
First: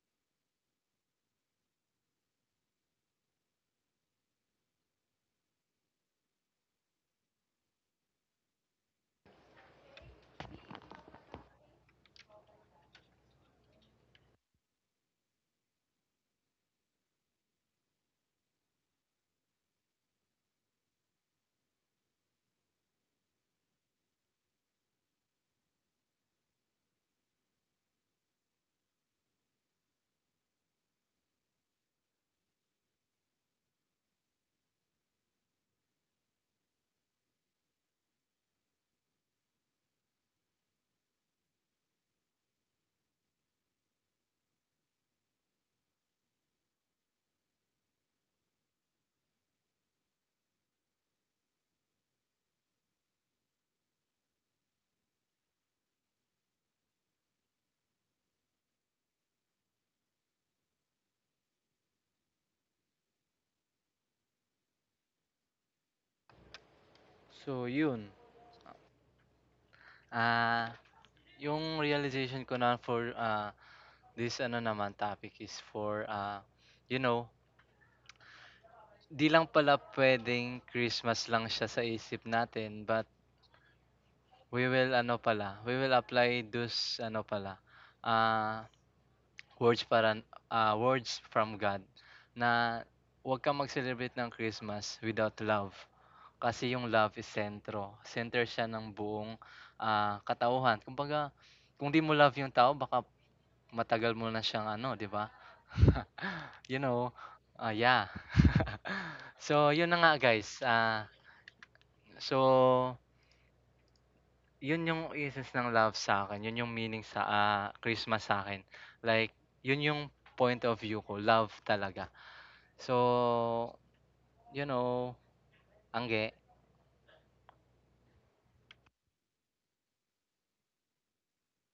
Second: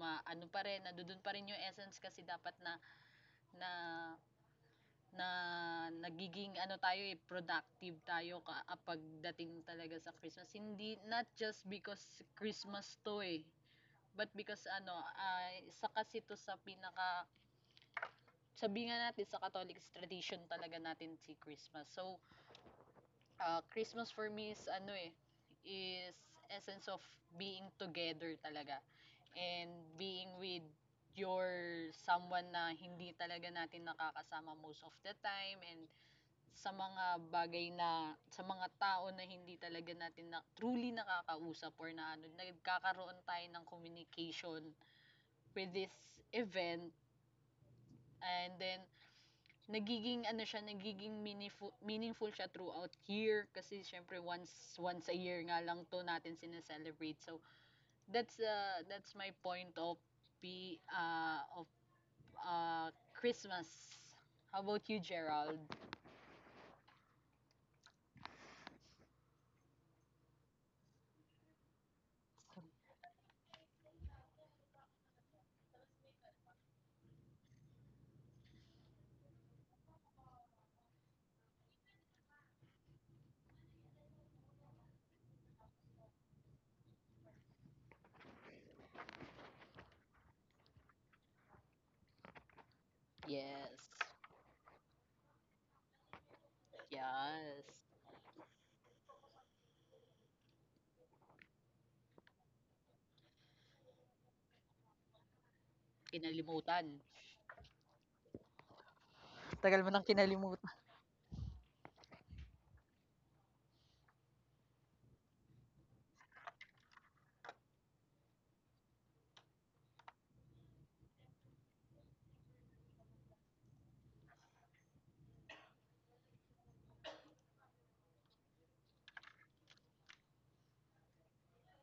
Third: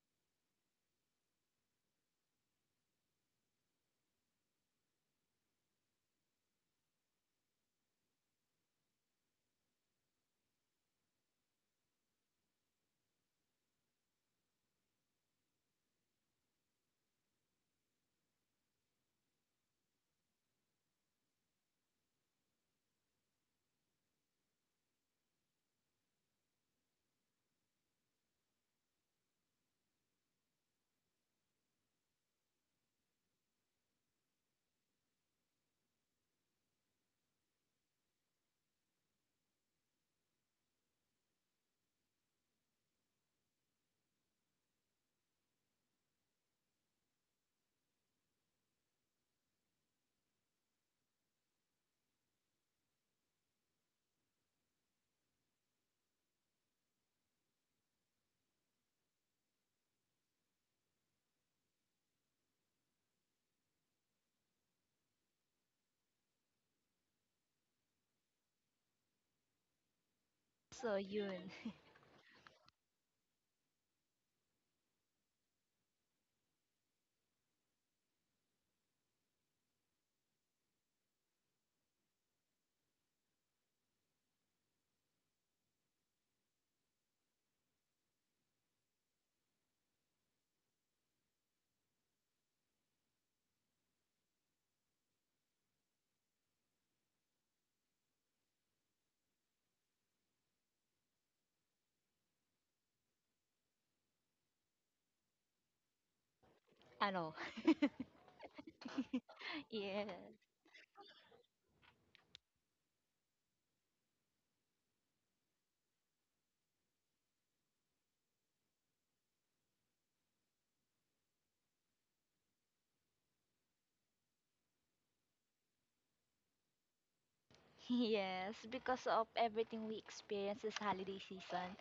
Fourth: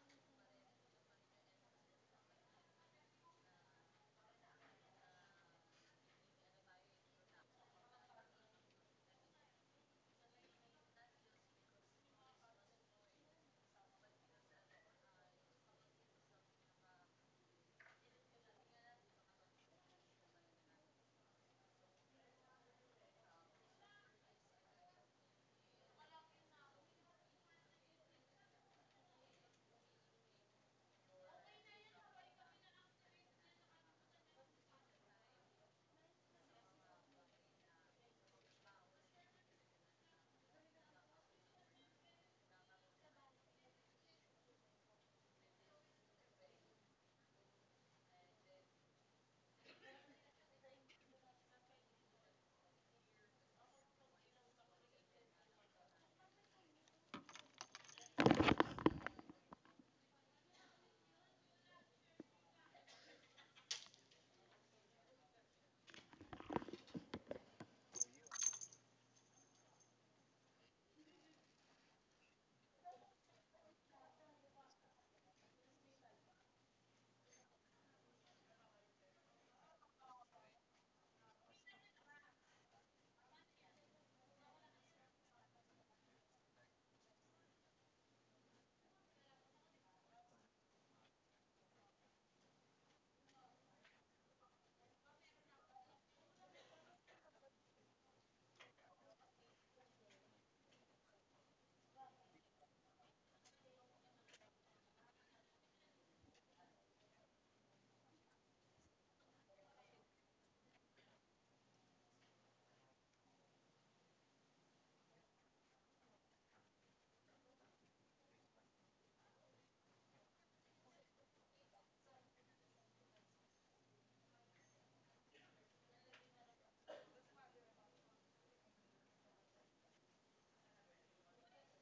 ma ano pa rin nadudun pa rin yung essence kasi dapat na na na nagiging ano tayo eh, productive tayo ka- kapag dating talaga sa Christmas. Hindi, not just because Christmas to eh, but because ano, ay isa kasi to sa pinaka, sabi nga natin sa Catholic tradition talaga natin si Christmas. So, ah, Christmas for me is ano eh, is essence of being together talaga and being with your someone na hindi talaga natin nakakasama most of the time and sa mga bagay na sa mga tao na hindi talaga natin na truly nakakausap or na ano nagkakaroon tayo ng communication with this event and then nagiging ano siya nagiging meaningful, meaningful siya throughout year kasi syempre once once a year nga lang to natin sineselebrate so that's uh, that's my point of be uh, of uh, Christmas. How about you, Gerald? So yun, ah, so, yun. yung realization ko na for, ah, this ano naman topic is for, ah, you know, di lang pala puwedeng Christmas lang siya sa isip natin, but we will ano pala, we will apply those ano pala, ah, words para ah, words from God na huwag kang Yes. mag-celebrate ng Christmas without love. Kasi yung love is Yes. sentro. Center siya ng buong, ah, katauhan. Kumbaga, kung di mo love yung tao baka matagal mo na siyang ano, di ba? You Kinalimutan. know, Ano? ah, yeah. So, Tagal mo yun na nang nga Yes. guys. kinalimutan. Ah, so, yun yung essence ng love sa akin. Yun yung meaning sa ah, Christmas sa akin. Like, yun yung point of view ko. Love talaga. So, you know, angge, Yes, because of everything we experience this holiday season,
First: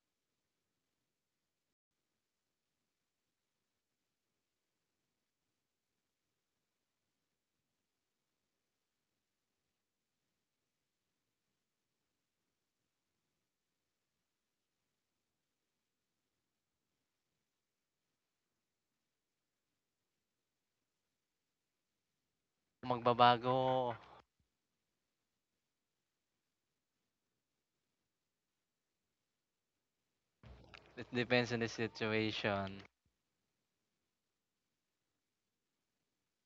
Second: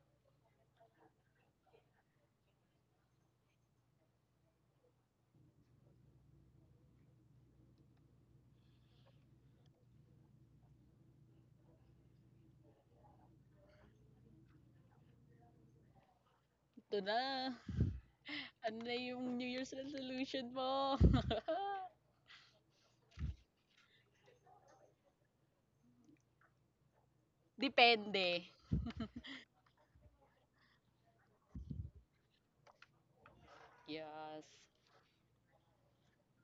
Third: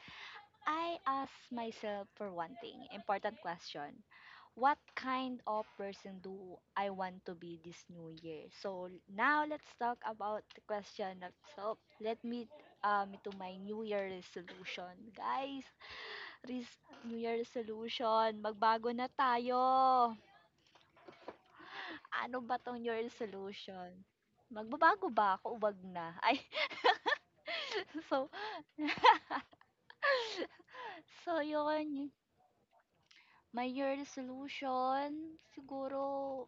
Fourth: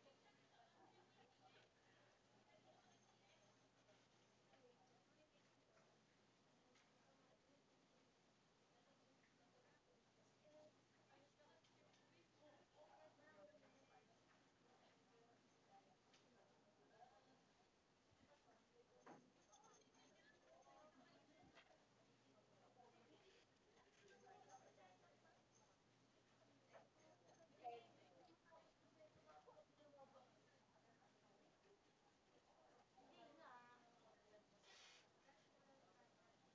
I ask myself for one thing, important question. What kind of person do I want to be this new year? So now let's talk about the question of so let me um to my new year resolution. Guys, res- Ito na. new year resolution, Ano na magbago na yung New tayo. Year's resolution mo? Ano ba 'tong your Year's magbabago. resolution? Magbabago ba ako o 'wag na? Ay. Depende. So, It so depends on the 'yun, situation. my New Year Yes. resolution, siguro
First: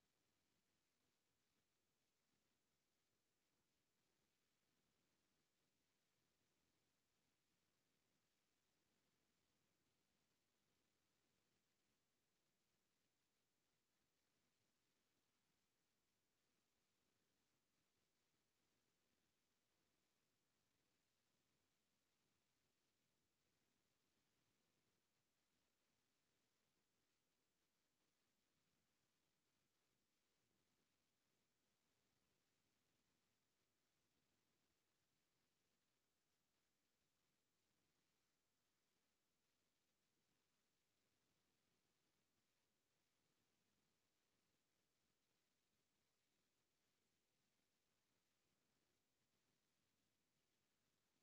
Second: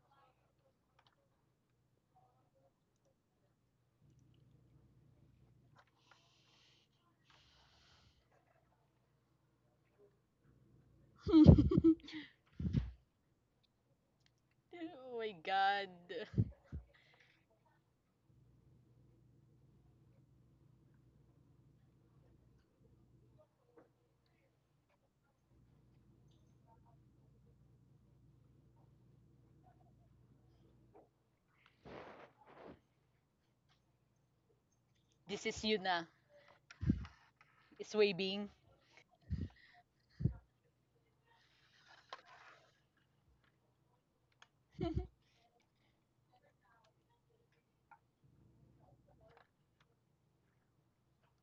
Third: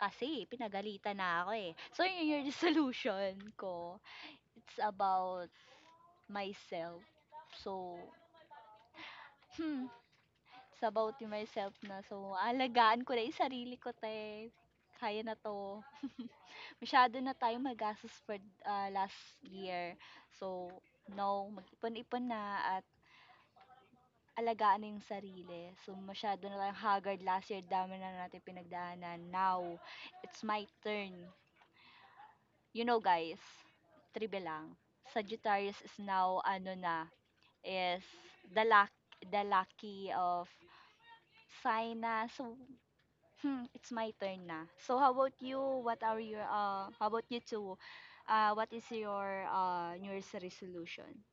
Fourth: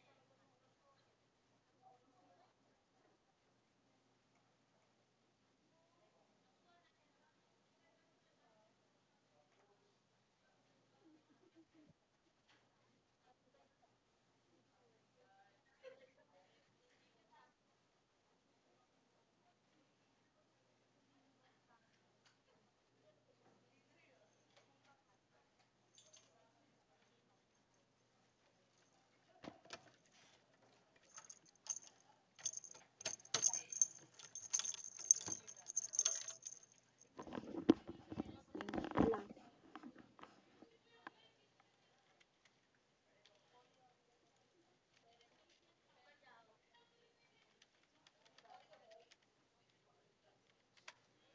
kasi pinagalitan na ako, eh. So, yung New Year resolution ko, it's about myself. So, hmm, it's about yung myself na. So, aalagaan ko na yung sarili ko, "Te, Oh kaya my na 'to." God. masyado na tayo magastos for ah, last year. So, no, mag-ipon-ipon na at alagaan na yung sarili. So, masyado na tayong haggard last year. Dami na natin pinagdaanan. Now, it's my turn. You know, guys, tribe lang. This is you Sagittarius is na. now, ano na, It's is waving. the, luck, the lucky of sign na. So, Hmm, it's my turn na. So how about you? What are your uh how about you two? Uh what is your uh New Year's resolution?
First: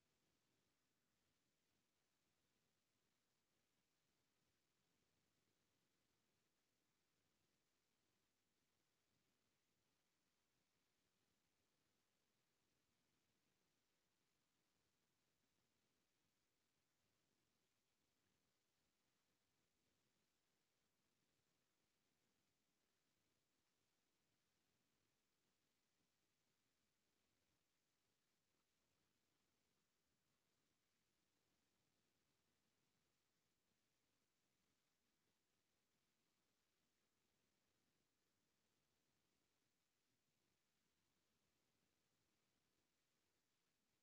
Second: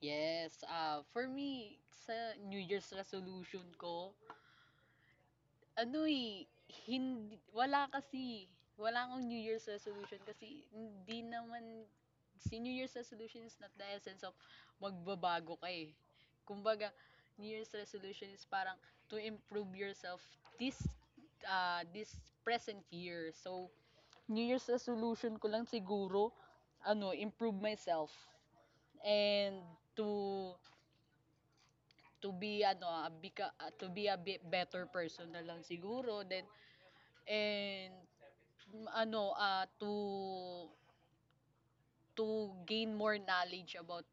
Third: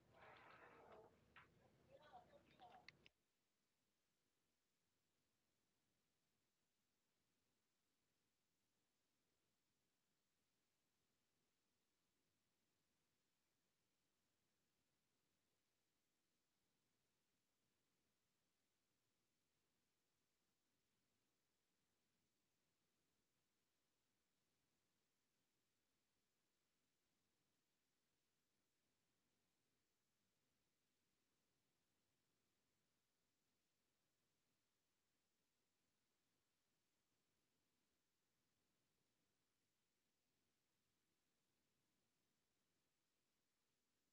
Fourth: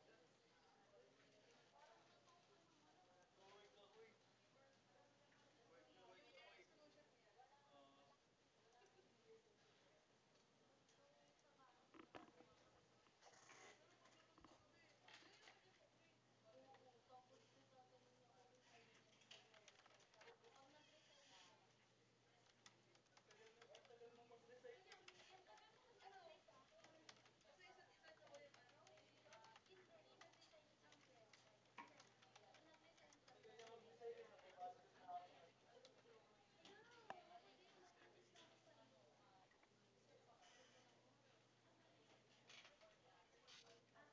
Yes. Uh, for me, sa New Year's resolution ko, ano, eh, hindi wala kasi. Wala akong New Year's resolution kasi hindi naman si New Year's resolution is not the essence of magbabago ka eh. Kumbaga, New Year's resolution is parang to improve yourself this uh, this present year. So, New Year's resolution ko lang siguro ano, improve myself and to to be ano, a, beca- uh, to be a bit better person na lang siguro then and m- ano, ah, to to gain more knowledge about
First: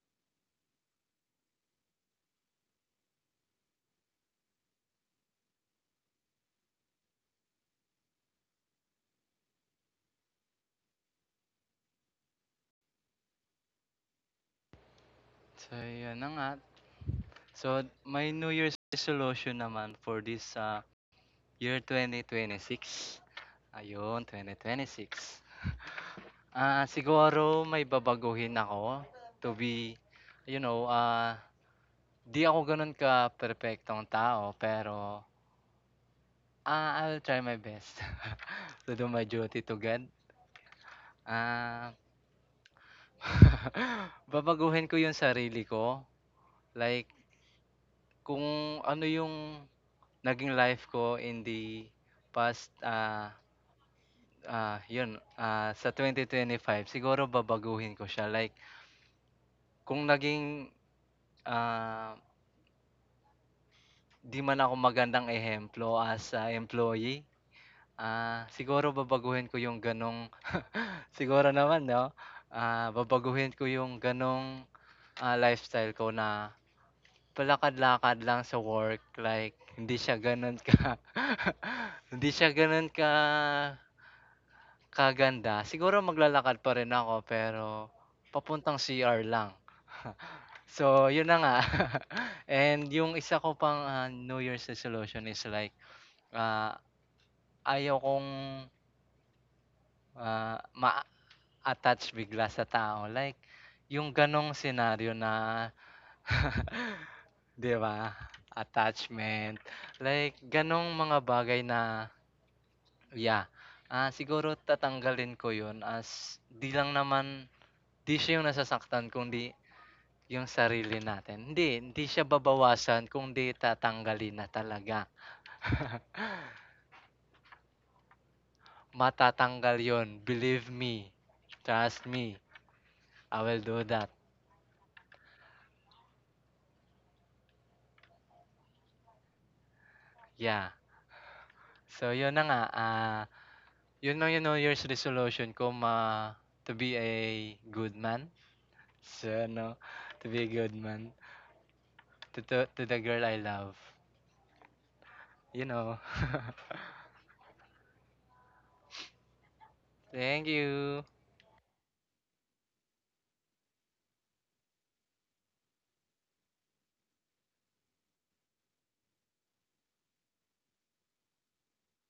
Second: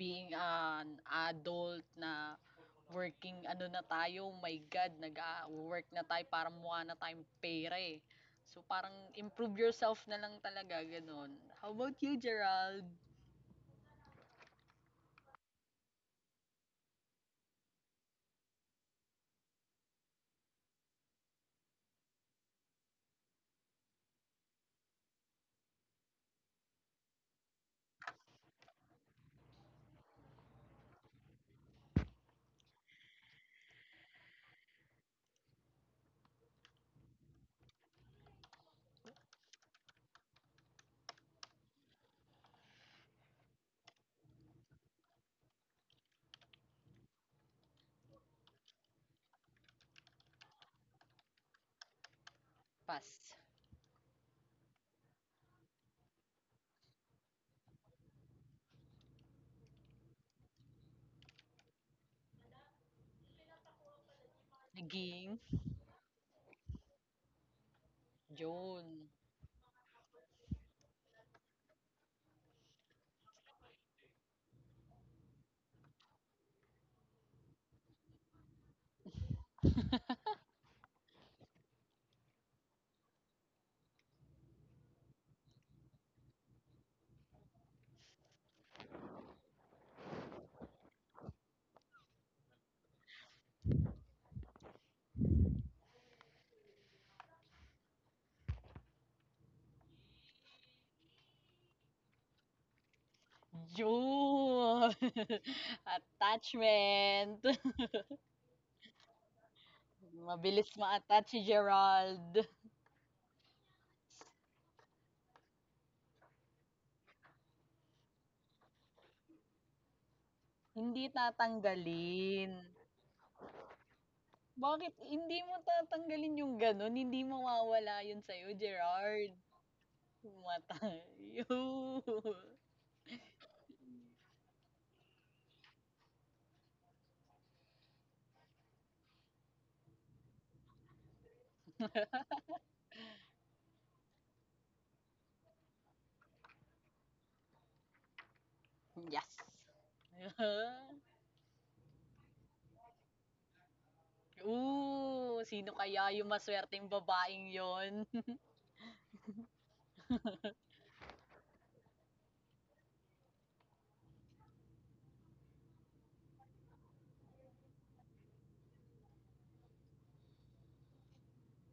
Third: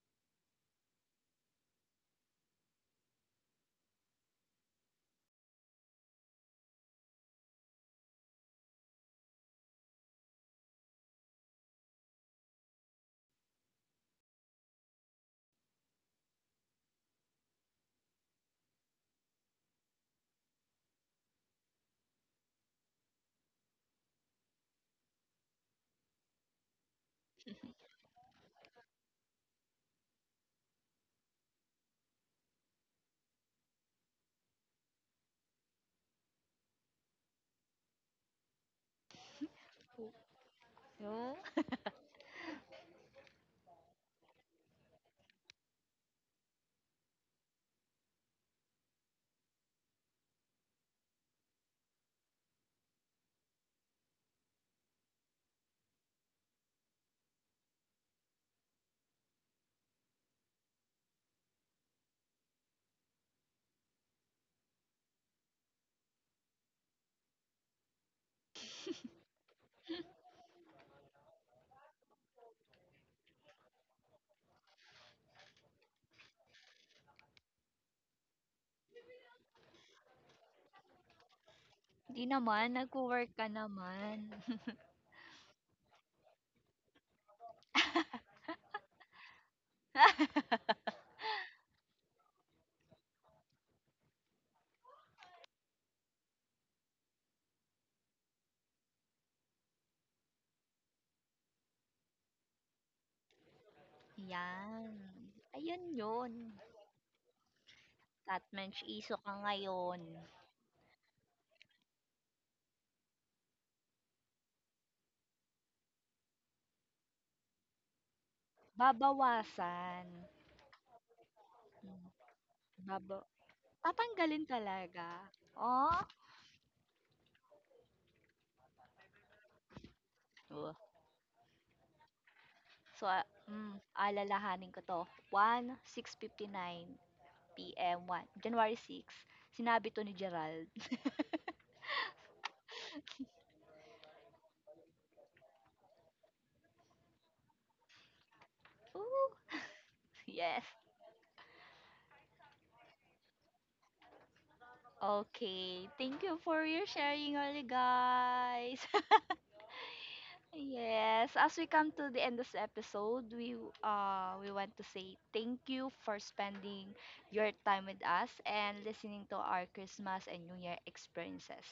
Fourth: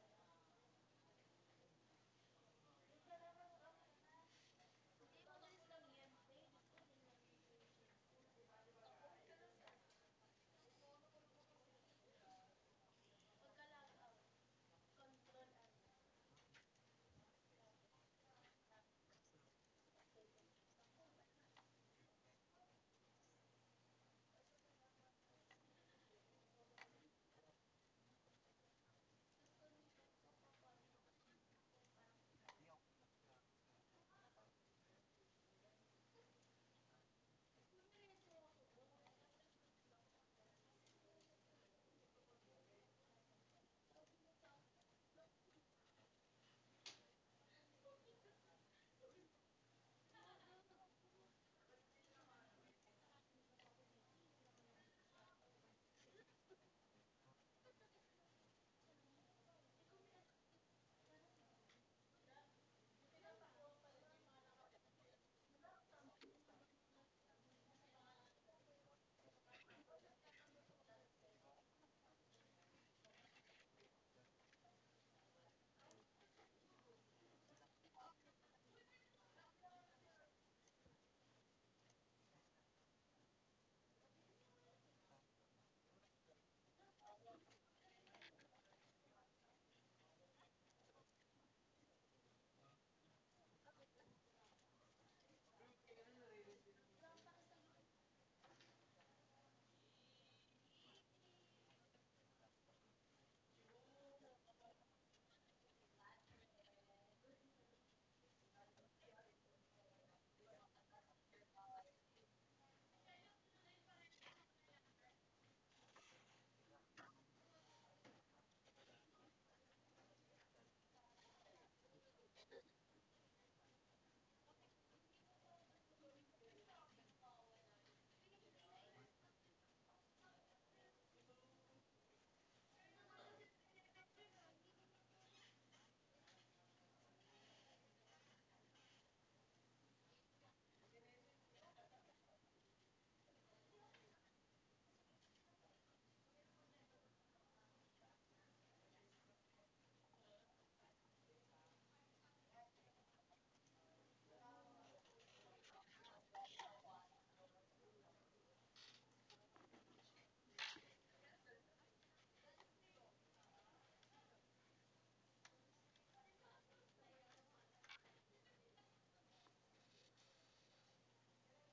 being an adult na working ano na tayo, oh my God, nag-work na tayo, para mukha na tayong pera eh. So parang improve yourself na lang talaga, ganun. How about you, Gerald? So, yun na nga. So, my New Year's resolution naman for this ah, year twenty twenty-six. Ayun, twenty twenty-six. Ah, siguro may babaguhin ako to be, you know, ah, 'di ako gano'n ka-perpektong tao pero, ah, I'll try my best to do my duty to God. Yung? Ah, babaguhin ko 'yung sarili ko, like kung ano 'yung naging life ko in the past, ah, Pass. ah, 'yun, ah, sa twenty twenty-five siguro babaguhin ko siya like kung naging, ah, 'di man ako magandang Naging ehemplo as a employee, ah, siguro June. babaguhin ko yung gano'ng siguro naman 'no, ah, babaguhin ko yung gano'ng, ah, lifestyle ko na palakad-lakad lang sa work like hindi siya gano'n ka hindi siya Hindi gano'n naman, ka nagwo-work ka naman. kaganda. Siguro maglalakad pa rin ako pero papuntang C R lang. So, yun na nga and yung isa ko pang, ah, New Year's resolution is like, ah, ayaw kong Ah, ma-attach bigla sa tao like yung ganong senaryo June! Yan. na Ayun yun. 'di Attachment! ba, At mensch iso attachment, ka like ngayon. ganong Mabilis mga bagay ma-attach si na, Gerald. yeah, ah, siguro tatanggalin ko yun as 'di lang naman 'di siya yung nasasaktan kundi yung Babawasan. sarili Hindi natin. Hindi, hindi siya Mm, tatanggalin. babawasan kundi Baba tatanggalin na tatanggalin talaga. Bakit talaga. hindi mo Oh. tatanggalin yung gano'n, hindi mawawala yun sa'yo, Gerard. Matatanggal yun, believe me, Oh. Pumatay. trust me, I So, will ah, do that, mm, alalahanin ko to. One six fifty nine p m one, January sixth. Sinabi to ni yeah. Gerald. So yun na nga, ah Yun ang, you know, year's resolution ko ma to be a good man. So, Ooh, Yes. ano, to be a good yes. man to, to, to the girl I love. You Ooh, know. sino Okay. kaya Thank yung you for maswerteng your sharing, babaeng all you yon? guys. Thank you. Yes, as we come to the end of this episode, we uh we want to say thank you for spending your time with us and listening to our Christmas and New Year experiences.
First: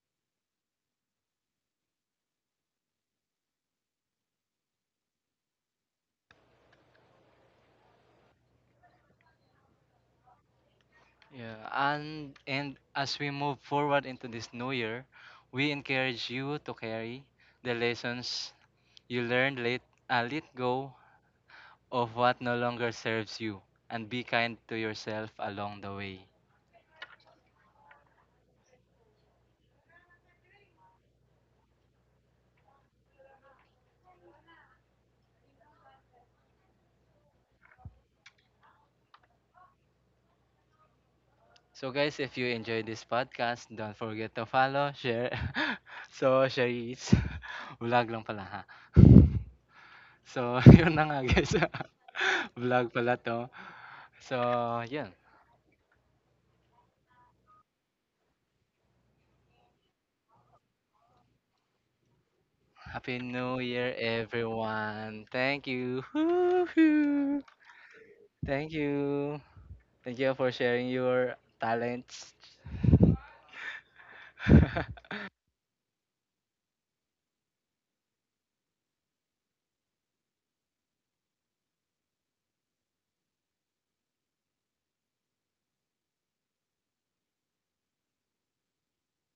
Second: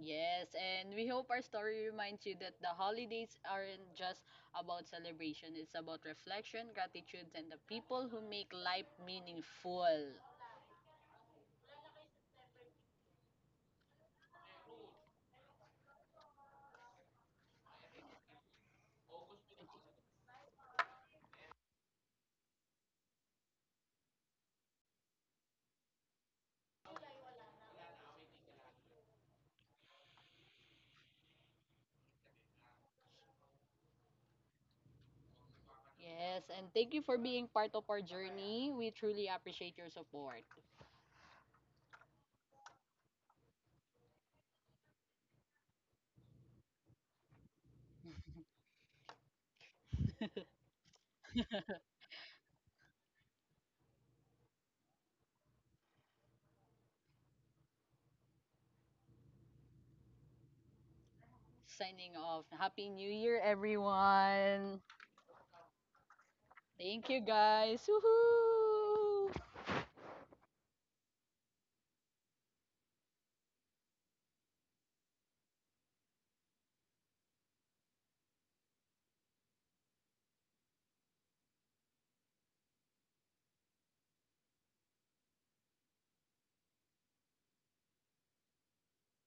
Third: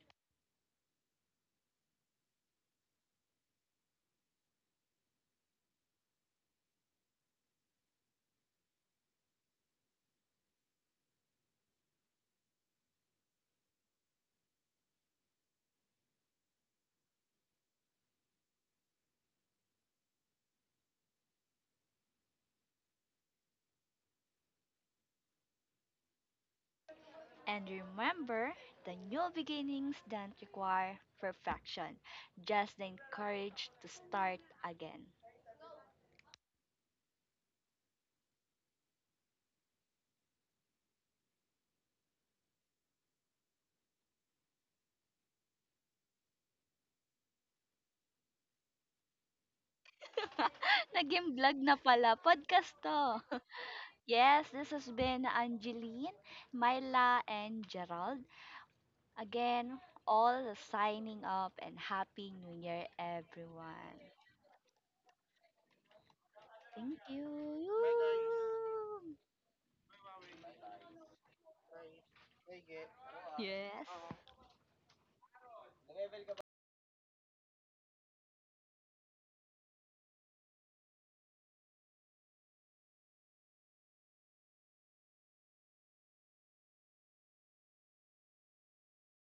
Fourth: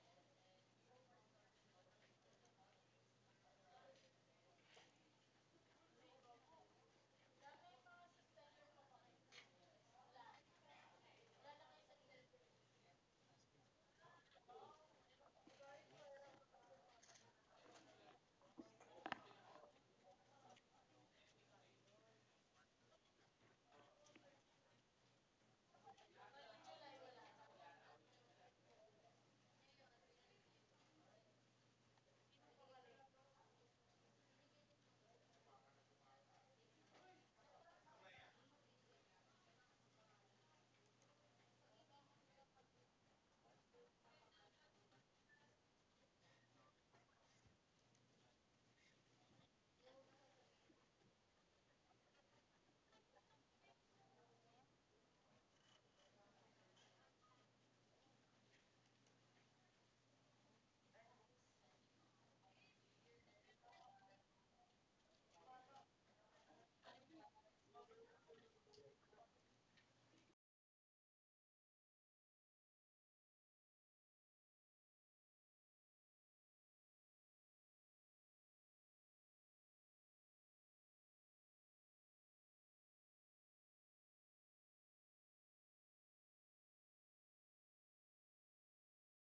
Yes, and we hope our story reminds you that the holidays aren't just about celebration. It's about reflection, gratitude, and the people who make life meaningful. Yeah, and and as we move forward into this new year, we encourage you to carry the lessons you learned late, uh, let go of what no longer serves you, and be kind to yourself along the way. And remember, the new beginnings don't require perfection, just the courage to start again. Yes, and thank you for being part of our journey. We truly appreciate your support. So guys, if you enjoyed this podcast, don't forget to follow, share. So, share is vlog lang pala ha. So, yun na nga Naging guys. vlog na pala. Podcast Vlog pala to. to. So, Yes, this has yun. been Angeline, Myla, and Gerald. Again, all signing up and Signing Happy off. New Happy Year, New Happy Year, New Year everyone. everyone. everyone. Thank you. Thank Thank you, you. Woohoo! guys. Thank Woohoo! you. Thank you for sharing your talents. Yes.